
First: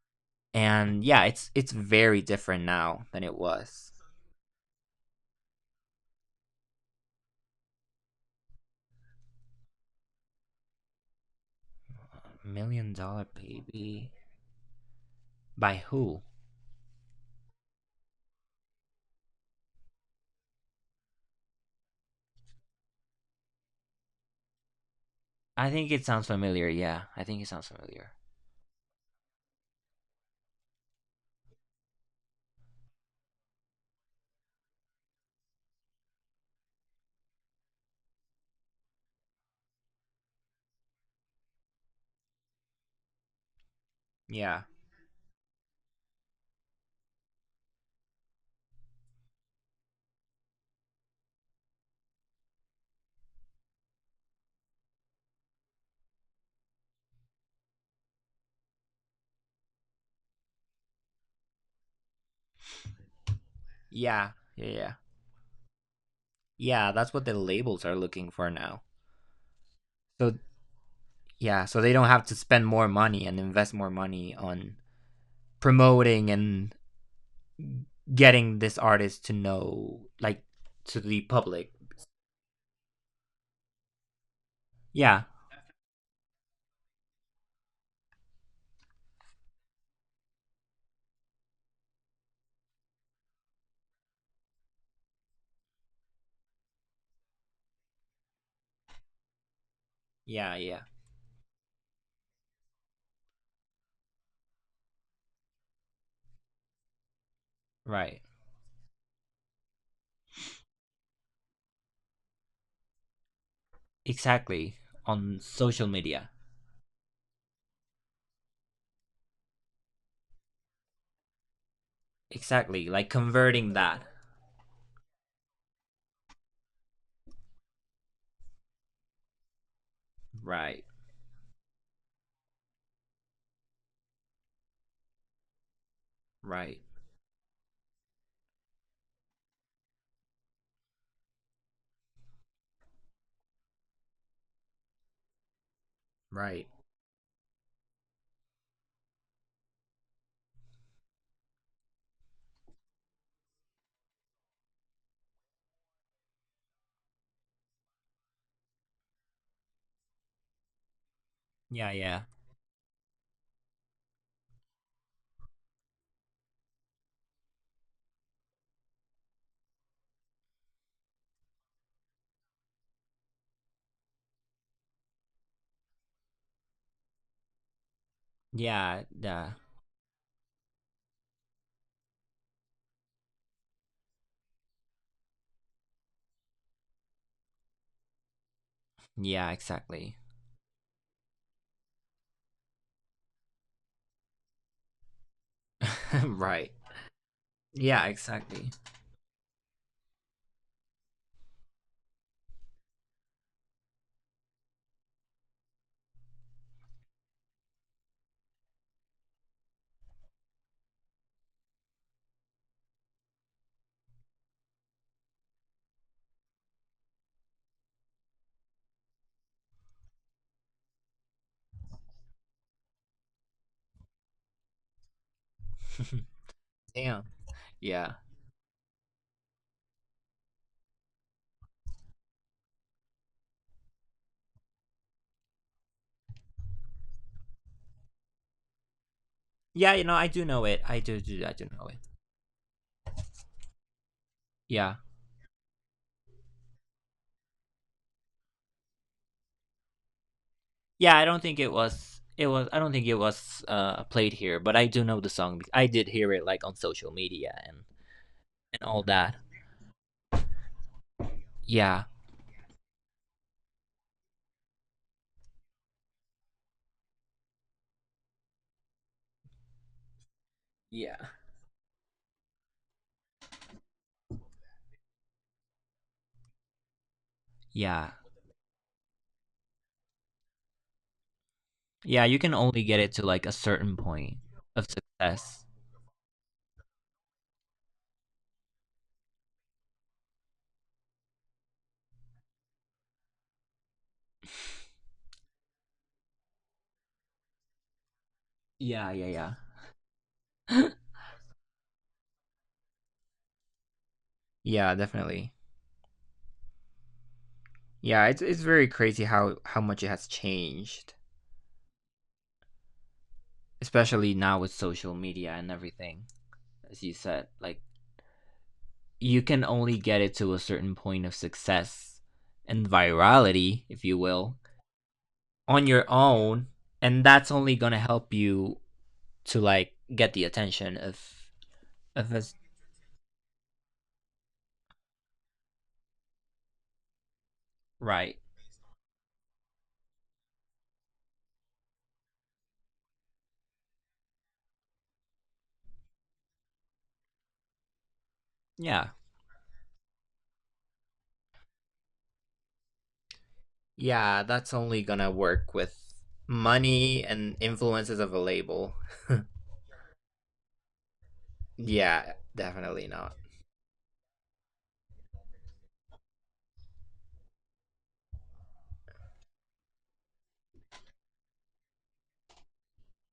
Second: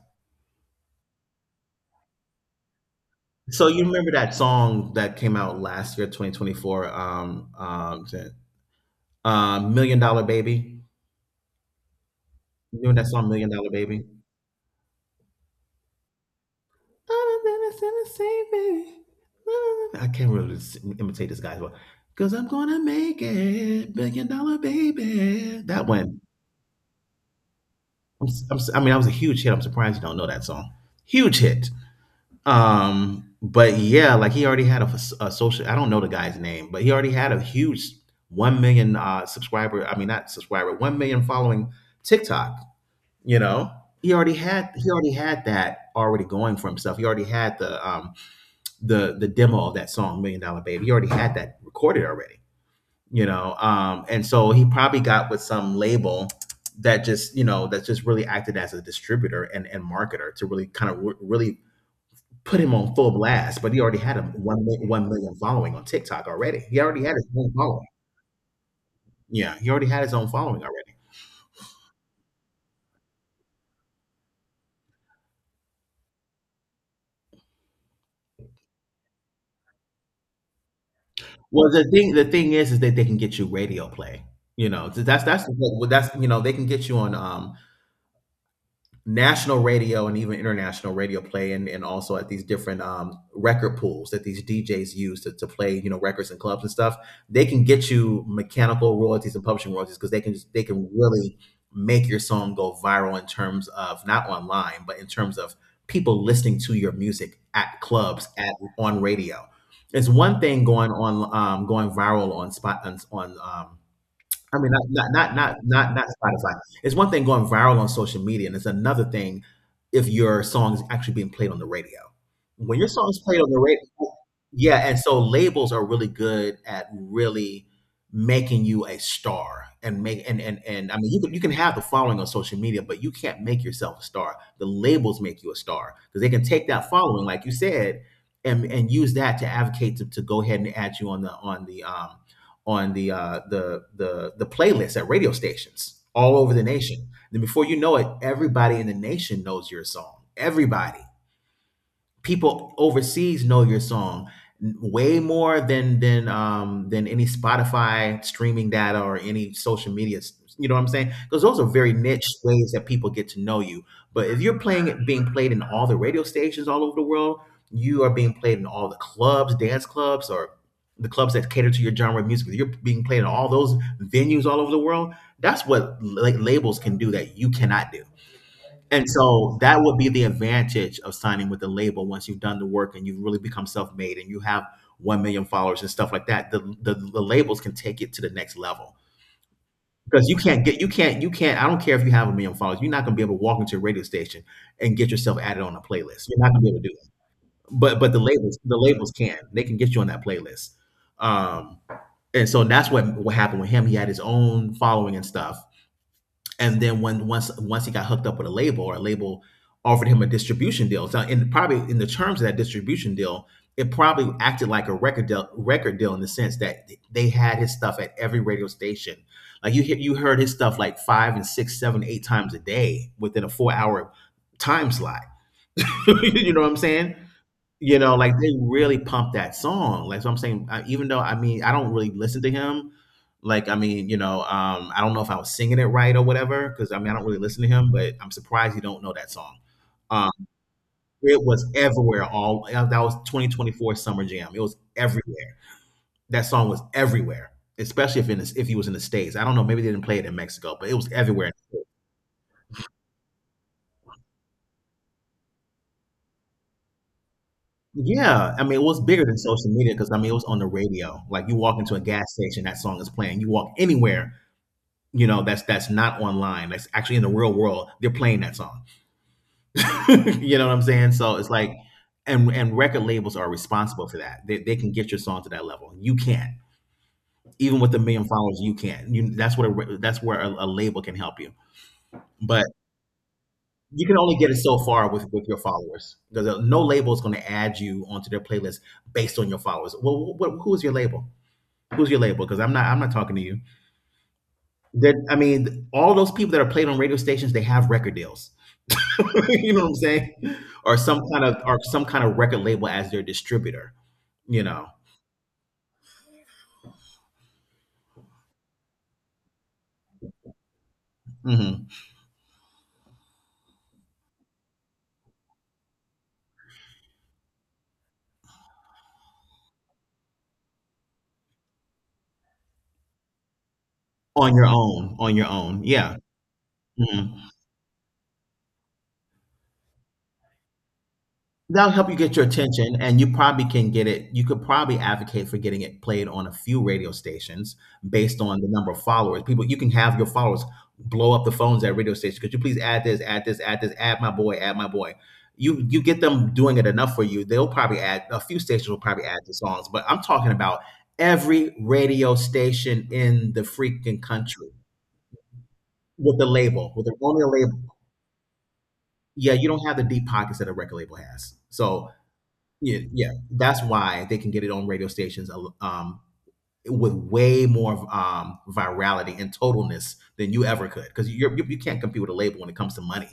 S2: And yeah, it's very different now than it
S1: So you
S2: was.
S1: remember that song that came out last year, 2024, Million Dollar Baby? You
S2: Million
S1: know that
S2: Dollar
S1: song, Million Dollar Baby?
S2: Baby by who?
S1: I can't really imitate this guy's voice. 'Cause I'm gonna make it, Million Dollar Baby.
S2: I
S1: That
S2: think it
S1: one.
S2: sounds familiar. Yeah, I think it sounds familiar.
S1: I mean, that was a huge hit. I'm surprised you don't know that song. Huge hit. But yeah, like he already had a, a social. I don't know the guy's name, but he already had a huge 1 million subscriber. I mean, not subscriber, 1 million following TikTok. You know,
S2: Yeah,
S1: he already had that already going for himself. He already had the the demo of that song Million Dollar Baby. He already had that recorded already. You know, and so he probably got with some label that just, you know, that just really acted as a distributor and marketer to really kind of really put him on full blast, but he already had a
S2: yeah, yeah, yeah,
S1: 1 million following on TikTok already. He
S2: yeah.
S1: already
S2: That's
S1: had
S2: what
S1: his
S2: the
S1: own
S2: labels
S1: following.
S2: are looking for now.
S1: Yeah, he already had his own
S2: So
S1: following already.
S2: yeah, so they don't have to spend more money and invest more money on promoting and getting this artist to know, like, to the
S1: Well,
S2: public.
S1: the thing is that they can get you radio play. You know,
S2: Yeah,
S1: that's the thing. Well, that's, you know, they can get you on national radio and even international radio play, and also at these different record pools that these DJs use to play, you know, records and clubs and stuff. They can get you mechanical royalties and publishing royalties because
S2: yeah,
S1: they
S2: yeah.
S1: can really make your song go viral in terms of not online, but in terms of people listening to your music at
S2: Right.
S1: clubs, at on radio. It's one thing going on going viral on I mean,
S2: Exactly. On social
S1: not
S2: media.
S1: Spotify. It's one thing going viral on social media, and it's another thing if your song is actually being played on the radio. When
S2: Exactly.
S1: your song
S2: Like
S1: is played on the
S2: converting that.
S1: radio, yeah, and so labels are really good at really making you a star, and make
S2: Right.
S1: and I mean you can have the following on social media, but you can't make yourself a star. The labels make you a star because they can take
S2: Right.
S1: that following, like you said, and use that to advocate to go ahead and add you on the the playlists at radio stations all over the
S2: Right.
S1: nation. Then before you know it, everybody in the nation knows your song. Everybody, people overseas know your song way more than than any Spotify streaming data or any social media, you know what I'm saying, because those are
S2: Yeah,
S1: very
S2: yeah.
S1: niche ways that people get to know you. But if you're playing it being played in all the radio stations all over the world, you are being played in all the clubs, dance clubs, or the clubs that cater to your genre of music, you're being played in all those venues all over the world. That's what, like, labels can do that you cannot do.
S2: Yeah,
S1: And
S2: yeah,
S1: so that would be the advantage of signing with the label once you've done the work and you've really become self-made and you have 1 million followers and stuff like that. The labels can take it to the next level.
S2: yeah, exactly.
S1: Because you can't, I don't care if you have a million followers, you're not gonna be able to walk into a radio station and get yourself added on a
S2: [LAUGHS]
S1: playlist. You're not gonna be
S2: Right.
S1: able to do it. But
S2: Yeah,
S1: but
S2: exactly.
S1: the labels can. They can get you on that playlist. Um and so that's what happened with him. He had his own following and stuff, and then when once he got hooked up with a label, or a label offered him a distribution deal. So in, probably in the terms of that distribution deal, it probably acted like a record deal in the sense that they had his stuff at every radio station. Like you hear, you heard his stuff like 5 and 6, 7, 8 times a day within a 4 hour time slot. [LAUGHS]
S2: [LAUGHS]
S1: You know what I'm saying?
S2: Damn.
S1: You
S2: Yeah.
S1: know, like, they really pumped that song, like, so I'm saying, even though, I mean, I don't really listen to him, like, I mean, you know, I don't know if I was singing it right or whatever. Because I mean, I don't really listen to him, but I'm surprised you don't know that song.
S2: Yeah, you know, I
S1: Um,
S2: do know it. I do,
S1: it
S2: do I
S1: was
S2: do know it.
S1: everywhere. All That was 2024 Summer Jam, it was
S2: Yeah.
S1: everywhere. That song was everywhere, especially if he was in the States. I don't know, maybe they didn't play it in Mexico, but it was
S2: Yeah, I don't
S1: everywhere.
S2: think it was I don't think it was played here, but I do know the song. I did hear it like on social media
S1: Yeah, I mean, it
S2: and
S1: was
S2: all
S1: bigger
S2: that.
S1: than social media. Because I mean, it was on the radio, like, you walk into a
S2: Yeah.
S1: gas station, that song is playing, you walk anywhere, you know, that's not online, that's actually in the real world, they're playing that song. [LAUGHS] You know what I'm saying?
S2: Yeah.
S1: So it's like, and record labels are responsible for that. They can get your song to that level. You can't, even with a
S2: Yeah.
S1: million followers you can't, you, that's what that's where a label can help you.
S2: Yeah, you can
S1: But
S2: only get it to like a certain
S1: you can only
S2: point
S1: get it so
S2: of
S1: far with your
S2: success.
S1: followers, because no label is going to add you onto their playlist based on your followers. Well, what, who's your label? Who's your label? Because I'm not talking to you. That I mean, all those people that are played on radio stations, they have record deals.
S2: Yeah,
S1: [LAUGHS]
S2: yeah,
S1: You know what I'm saying?
S2: yeah.
S1: Or some kind of record label as their distributor, you
S2: [LAUGHS]
S1: know.
S2: Yeah, definitely. Yeah, it's very crazy how much it has changed,
S1: Mhm.
S2: especially now with social media and everything. As you said, like, you can only get it to a certain point of success and virality, if you
S1: On
S2: will,
S1: your own, on your own.
S2: on your
S1: Yeah.
S2: own. And
S1: Mhm.
S2: that's only going to help you to like get the attention
S1: That'll help you
S2: of
S1: get your
S2: us.
S1: attention, and you probably can get it. You could probably advocate for getting it played on a few radio stations
S2: Right.
S1: based on the number of followers. People, you can have your followers blow up the phones at radio stations. Could you please add this, add this, add this, add my boy, add my boy? You get them doing it enough for you. They'll probably add, a few stations will
S2: Yeah.
S1: probably add the songs, but I'm talking about every radio station in the freaking
S2: Yeah,
S1: country,
S2: that's only going to work with
S1: with the label, with their
S2: money
S1: own
S2: and
S1: label.
S2: influences of a label.
S1: Yeah, you don't have the deep pockets that a record label has. So,
S2: Yeah,
S1: yeah,
S2: definitely
S1: yeah.
S2: not.
S1: That's why they can get it on radio stations with way more virality and totalness than you ever could, because you can't compete with a label when it comes to money,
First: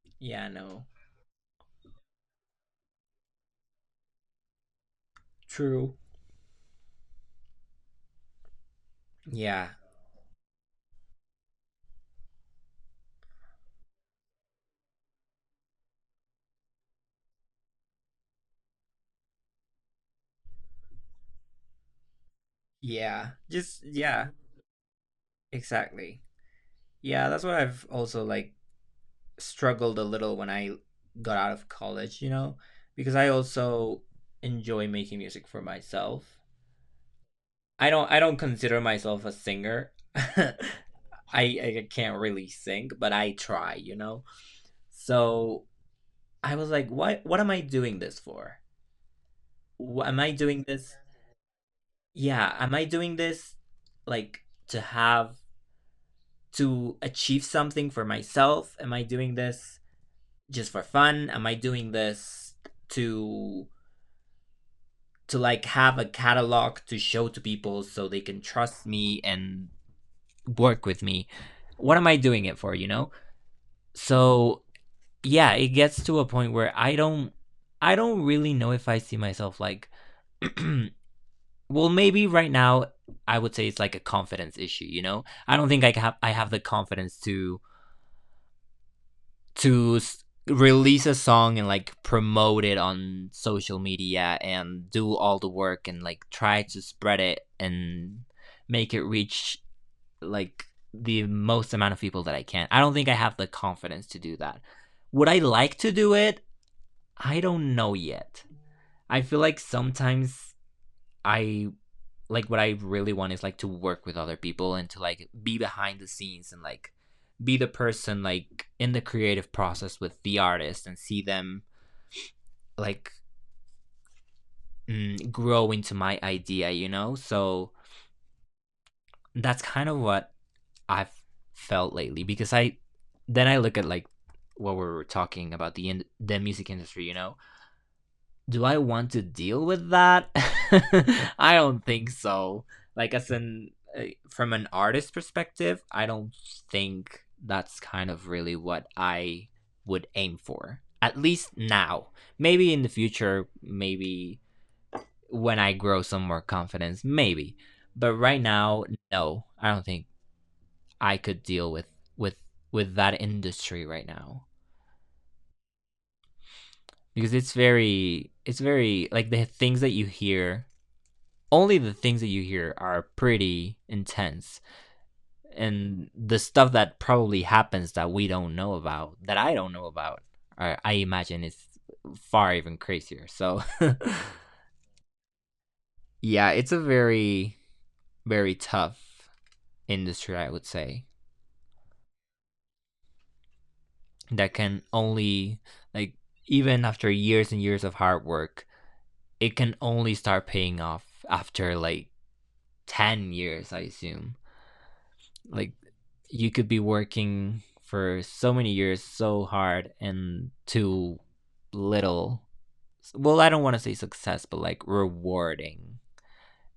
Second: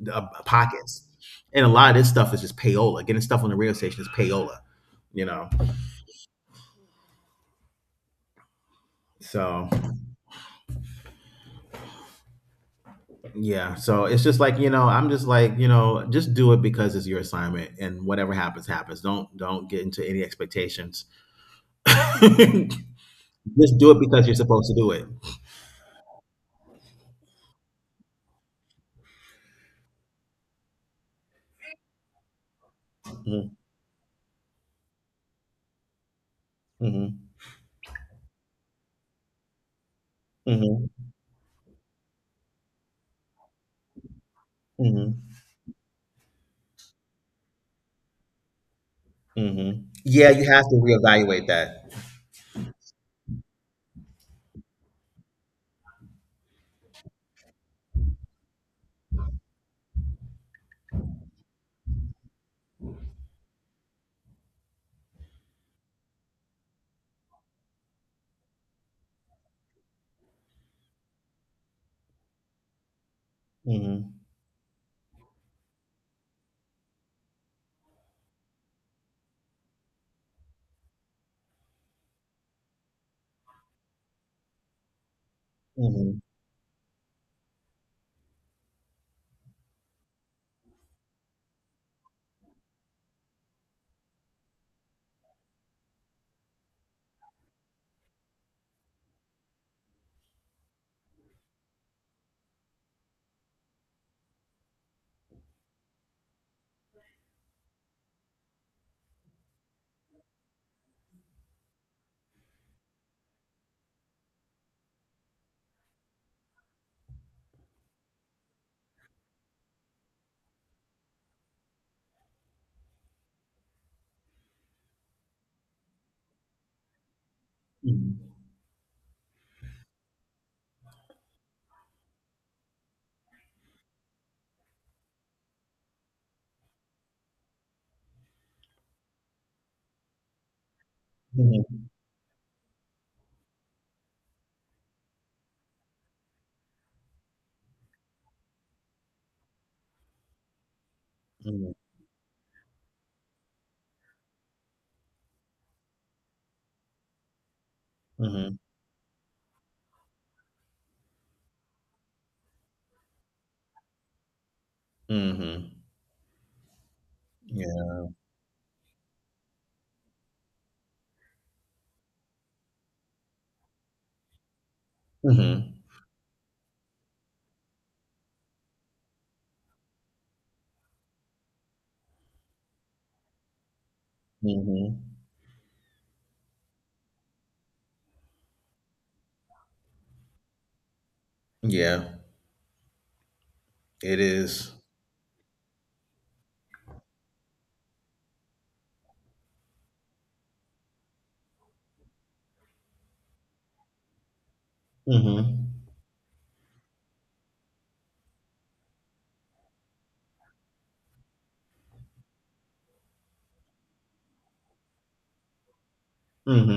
S1: the,
S2: Yeah. No.
S1: pockets, and a lot of this stuff is just payola. Getting stuff on the radio station is payola, you know.
S2: True. Yeah.
S1: So yeah, so it's just like, you know, I'm just like, you know, just do it because it's your assignment, and whatever happens, happens. Don't get into any expectations. [LAUGHS]
S2: Yeah,
S1: Just
S2: just
S1: do it because
S2: yeah.
S1: you're supposed to do it.
S2: Exactly. Yeah, that's what I've also like struggled a little when I got out of college, you know, because I also enjoy making music for myself.
S1: Hmm.
S2: I don't consider myself a singer. [LAUGHS]
S1: Hmm.
S2: I can't really sing, but I try, you know.
S1: Hmm.
S2: So I was like, what am I doing this for?
S1: Hmm.
S2: Am
S1: Yeah,
S2: I
S1: you
S2: doing
S1: have to
S2: this?
S1: reevaluate that.
S2: Yeah, am I doing this like to have to achieve something for myself? Am I doing this just for fun? Am I doing this to to like have a catalog to show to people so they can trust me and work with me? What am I doing it for, you know?
S1: Hmm.
S2: So, yeah, it gets to a point where I don't really know if I see myself like [CLEARS THROAT] well, maybe right now I would say it's like a confidence issue, you know? I don't think
S1: Hmm.
S2: I have the confidence to release a song and like promote it on social media and do all the work and like try to spread it and make it reach like the most amount of people that I can. I don't think I have the confidence to do that. Would I like to do it? I don't know yet. I feel like sometimes I like what I really want is like to work with other people and to like be behind the scenes and like be the person like in the creative process with the artist and see them like grow into my idea, you know? So
S1: Hmm.
S2: that's kind of what I've felt lately, because I then I look at like what we were talking about the the music industry, you know? Do I want to deal with that? [LAUGHS] I don't
S1: Hmm.
S2: think so. Like as an uh, from an artist perspective, I don't think that's kind of really what I would aim for. At least
S1: Hmm.
S2: now. Maybe in the future, maybe when I grow some more confidence, maybe. But right
S1: Hmm.
S2: now, no. I don't think I could deal with with with that industry right now,
S1: Hmm.
S2: because
S1: Yeah.
S2: it's very like the things that you hear, only the things that you hear are pretty intense.
S1: Hmm.
S2: And the stuff that probably happens that we don't know about, that I don't know about, I imagine is far even crazier, so [LAUGHS]
S1: Hmm.
S2: yeah, it's a very very tough industry, I would say.
S1: Yeah, it
S2: That
S1: is.
S2: can only like even after years and years of hard work, it can only start paying off after like 10 years, I assume. Like
S1: Mm-hmm.
S2: you could be working for so many years so hard and too little, well, I don't want to say success, but like rewarding.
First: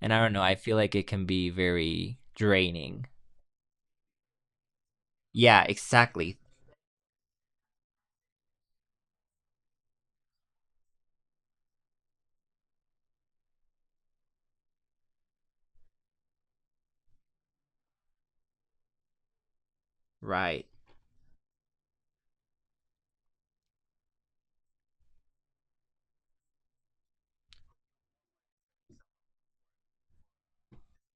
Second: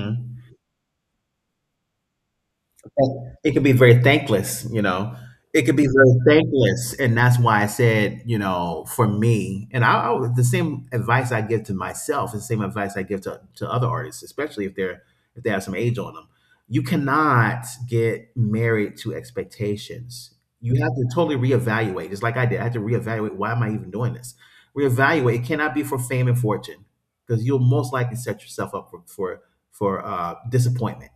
S2: And I don't know, I feel like it can be very draining.
S1: It could be very thankless, you know.
S2: Yeah,
S1: It could be very
S2: exactly.
S1: thankless, and that's why I said, you know, for me, and I the same advice I give to myself, is the same advice I give to other artists, especially if they're, if they have some age on them. You cannot get married to expectations.
S2: Right.
S1: You have to totally reevaluate, just like I did. I had to reevaluate, why am I even doing this? Reevaluate. It cannot be for fame and fortune, because you'll most likely set yourself up for for disappointment.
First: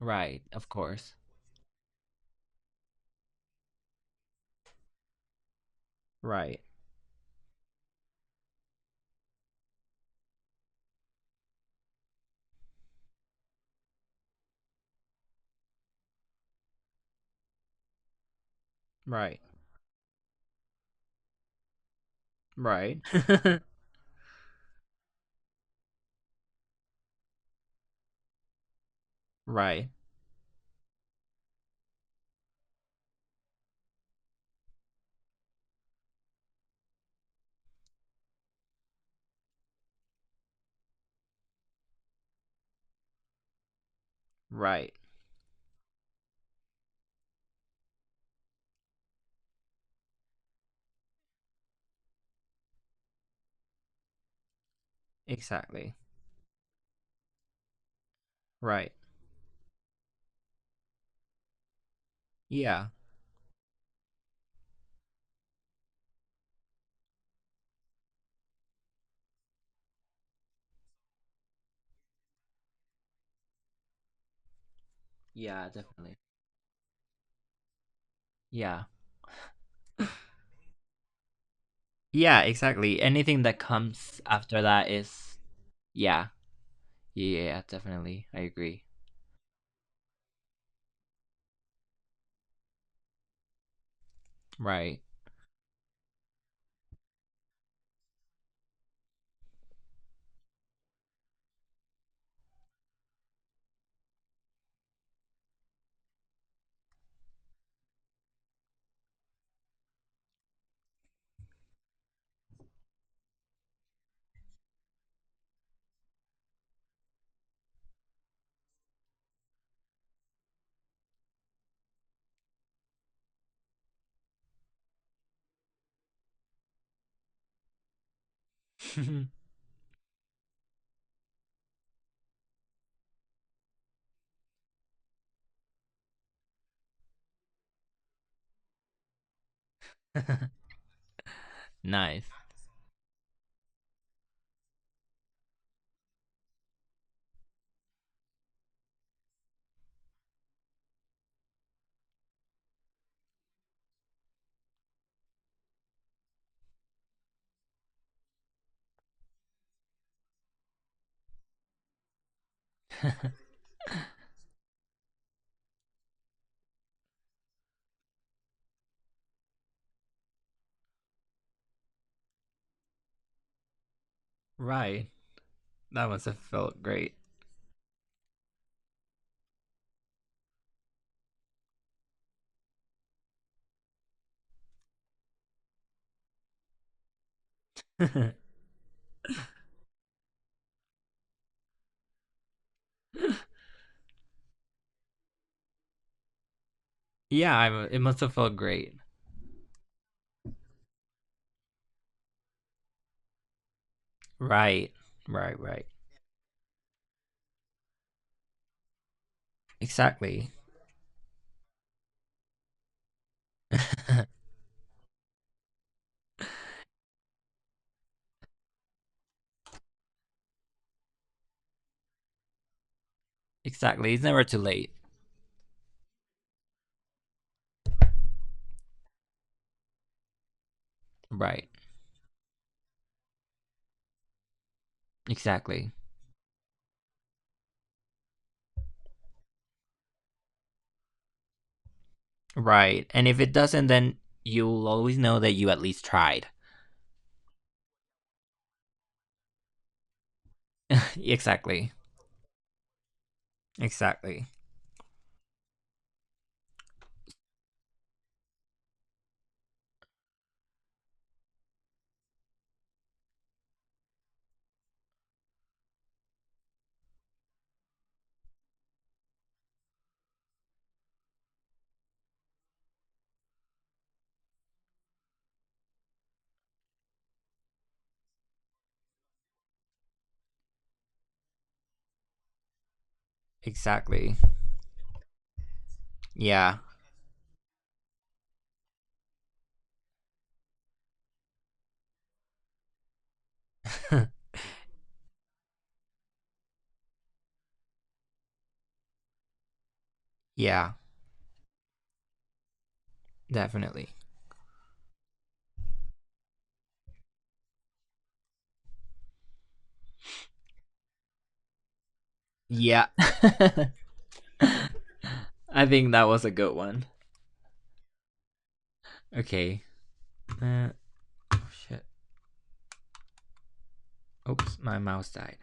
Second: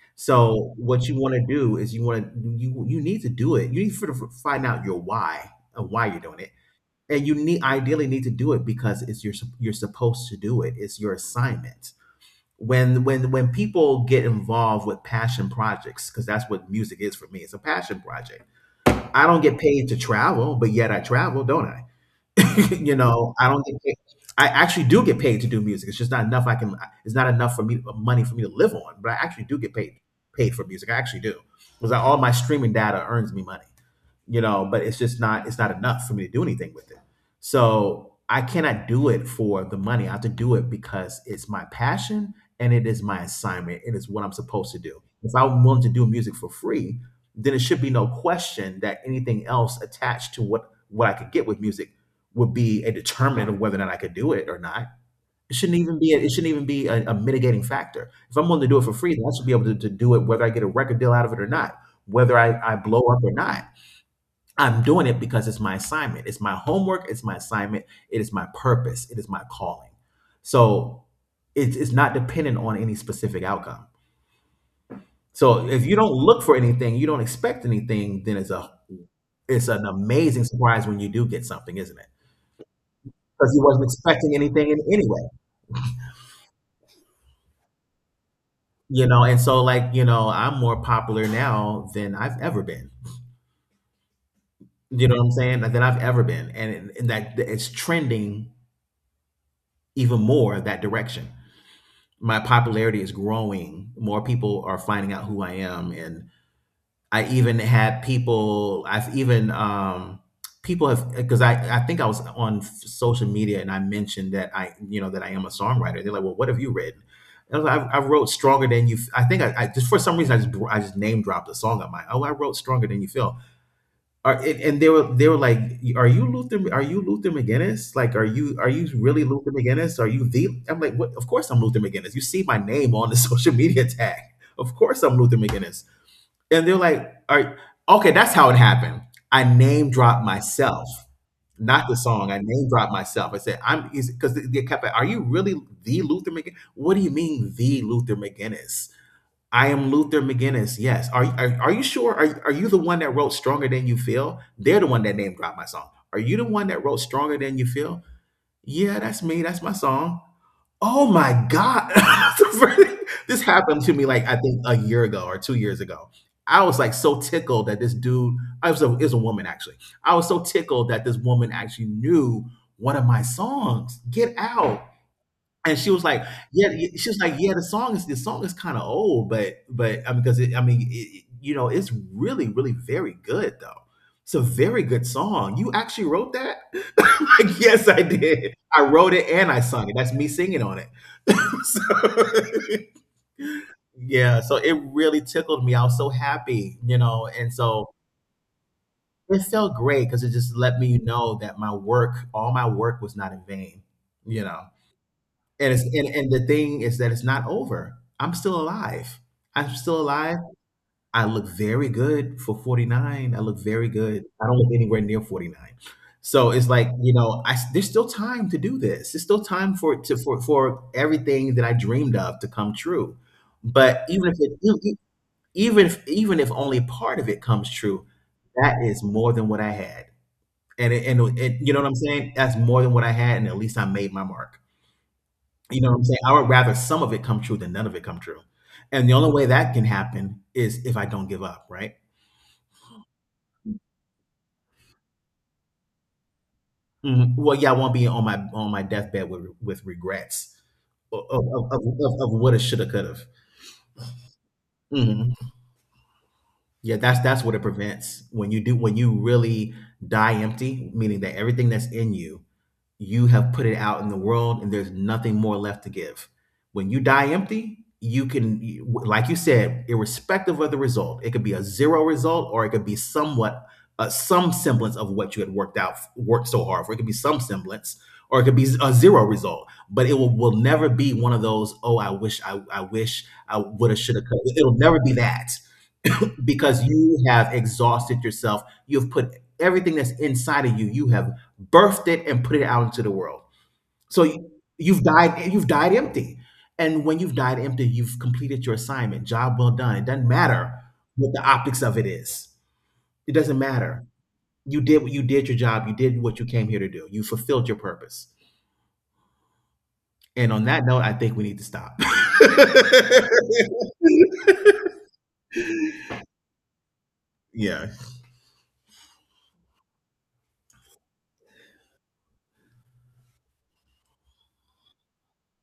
S2: Right, of
S1: So what
S2: course.
S1: you want to do is you want to, you need to do it. You need to find out your why and why you're doing it,
S2: Right.
S1: and you need, ideally need to do it because it's your you're supposed to do it. It's your assignment. When when people get involved with passion projects, because that's what music is for me. It's a passion project. I
S2: Right.
S1: don't get paid to travel, but yet I travel, don't I? [LAUGHS] You
S2: Right.
S1: know, I don't get paid. I actually do get paid to do music. It's just not enough. I can. It's not enough for me, money for me to live on. But I actually
S2: [LAUGHS]
S1: do get
S2: Right.
S1: paid, paid for music. I actually do, because all my streaming data earns me money. You know, but it's just not. It's not enough for me to do anything with it. So I cannot do it for the money. I have to do it because it's my passion, and it is my assignment. It is what I'm supposed to
S2: Right.
S1: do. If I'm willing to do music for free, then it should be no question that anything else attached to what I could get with music would be a determinant of whether or not I could do it or not. It shouldn't
S2: Exactly.
S1: even be a, it shouldn't even be a mitigating factor. If I'm willing to do it
S2: Right.
S1: for free, then I should be able to do it whether I get a record deal out of it or not, whether I
S2: Yeah.
S1: blow up or not. I'm doing it because it's my assignment. It's my homework. It's my assignment. It is my purpose. It is my calling. So it's not dependent on any specific outcome.
S2: Yeah,
S1: So if you don't
S2: definitely.
S1: look for anything, you don't expect anything, then
S2: Yeah.
S1: it's an amazing surprise when you do get something, isn't it?
S2: Yeah, exactly. Anything
S1: Because
S2: that
S1: you wasn't
S2: comes
S1: expecting
S2: after
S1: anything in
S2: that
S1: anyway.
S2: is, yeah. Yeah, definitely. I agree.
S1: You know, and so, I'm more popular now than I've ever been.
S2: Right.
S1: You know what I'm saying? Like, than I've ever been, and that it's trending even more that direction. My popularity is growing. More people are finding out who I am, and I even had people have, because I think I was on social media and I mentioned that I, you know, that I am a songwriter. They're like, well, what have you written? And I was like, I wrote Stronger Than You, I think I just, for some reason, I just name dropped a song of mine. Oh, I wrote Stronger Than You Feel. Are, and they were like, "Are you Luther? Are you Luther McGinnis? Like, are you really Luther McGinnis? Are you the?" I'm like, "What? Of course I'm Luther McGinnis. You see my name on the [LAUGHS] social media tag. Of course I'm Luther McGinnis." And they're like, all right, okay, that's how it happened. I name dropped
S2: [LAUGHS]
S1: myself, not the
S2: Nice.
S1: song. I name dropped myself. I said, because they kept, like, are you really the Luther McGinnis? What do you mean, the Luther McGinnis? I am Luther McGinnis. Yes. Are you sure? Are you the one that wrote Stronger Than You Feel? They're the one that name dropped my song. Are you the one that wrote Stronger Than You Feel? Yeah, that's me. That's my song. Oh my god. [LAUGHS] This happened to me, like, I think a year ago or 2 years ago. I was, like, so tickled that this dude I was a it was a woman, actually. I was so tickled that this woman actually knew one of my songs, "Get Out,"
S2: Right.
S1: and she was
S2: That
S1: like,
S2: must have felt
S1: She
S2: great.
S1: was like, "Yeah, the song is kinda old, but, I mean, because it I mean, it you know, it's really very good, though. It's a very good song. You actually wrote that?" [LAUGHS] Like, "Yes, I
S2: [LAUGHS]
S1: did. I wrote it and I sung it. That's me singing on it." [LAUGHS] So, [LAUGHS] yeah, so it really tickled me. I was so happy, you know, and
S2: Yeah, I,
S1: so
S2: it must have felt great.
S1: it felt great because it just let me know that all my work was not in vain, you know.
S2: Right. Right,
S1: And it's
S2: right.
S1: and, and the thing is that it's not over. I'm still alive. I'm still alive.
S2: Exactly.
S1: I look very good for 49. I look very good. I don't look anywhere near 49. So it's like, you know, I there's still time to do this. There's still time for it to for everything that I dreamed of to come true. But
S2: Exactly. It's
S1: even if
S2: never
S1: it,
S2: too
S1: e,
S2: late.
S1: e, even if only part of it comes true, that is more than what I had.
S2: Right.
S1: You know what I'm saying? That's more than what I had, and at least I made my mark. You know
S2: Exactly.
S1: what I'm saying? I would rather some of it come true than none of it come true. And the only way that can happen is if I don't give up, right?
S2: Right. And if it doesn't, then you'll always know that you at least tried.
S1: Mhm. Well, yeah, I won't be on my deathbed with regrets
S2: [LAUGHS]
S1: of of, of, of
S2: Exactly.
S1: of what it should have could have.
S2: Exactly.
S1: Hmm. Yeah, that's what it prevents when you do when you really die empty, meaning that everything that's in you, you have put it out in the world and there's nothing more left to give. When you die empty, you can, like you said, irrespective of the result, it could be a zero result or it could be somewhat, some semblance of what you had worked so hard for. It could be some semblance or it could be a zero result, but it will never be one of those, oh, I wish, I wish I would have, should have.
S2: Exactly.
S1: It'll never be that
S2: Yeah.
S1: because you have exhausted yourself. You've put everything that's inside of you, you have birthed it and put it out into the world. So you- you've died empty. And when you've died empty, you've completed your assignment. Job well done. It doesn't
S2: [LAUGHS]
S1: matter
S2: Yeah.
S1: what the optics of it is. It doesn't matter.
S2: Definitely.
S1: You did your job. You did what you came here to do. You fulfilled your purpose. And on that note, I think we need to stop.
S2: Yeah. [LAUGHS] I think that was a good one.
S1: [LAUGHS] Yeah.
S2: Okay. Uh, oh shit. Oops, my mouse died.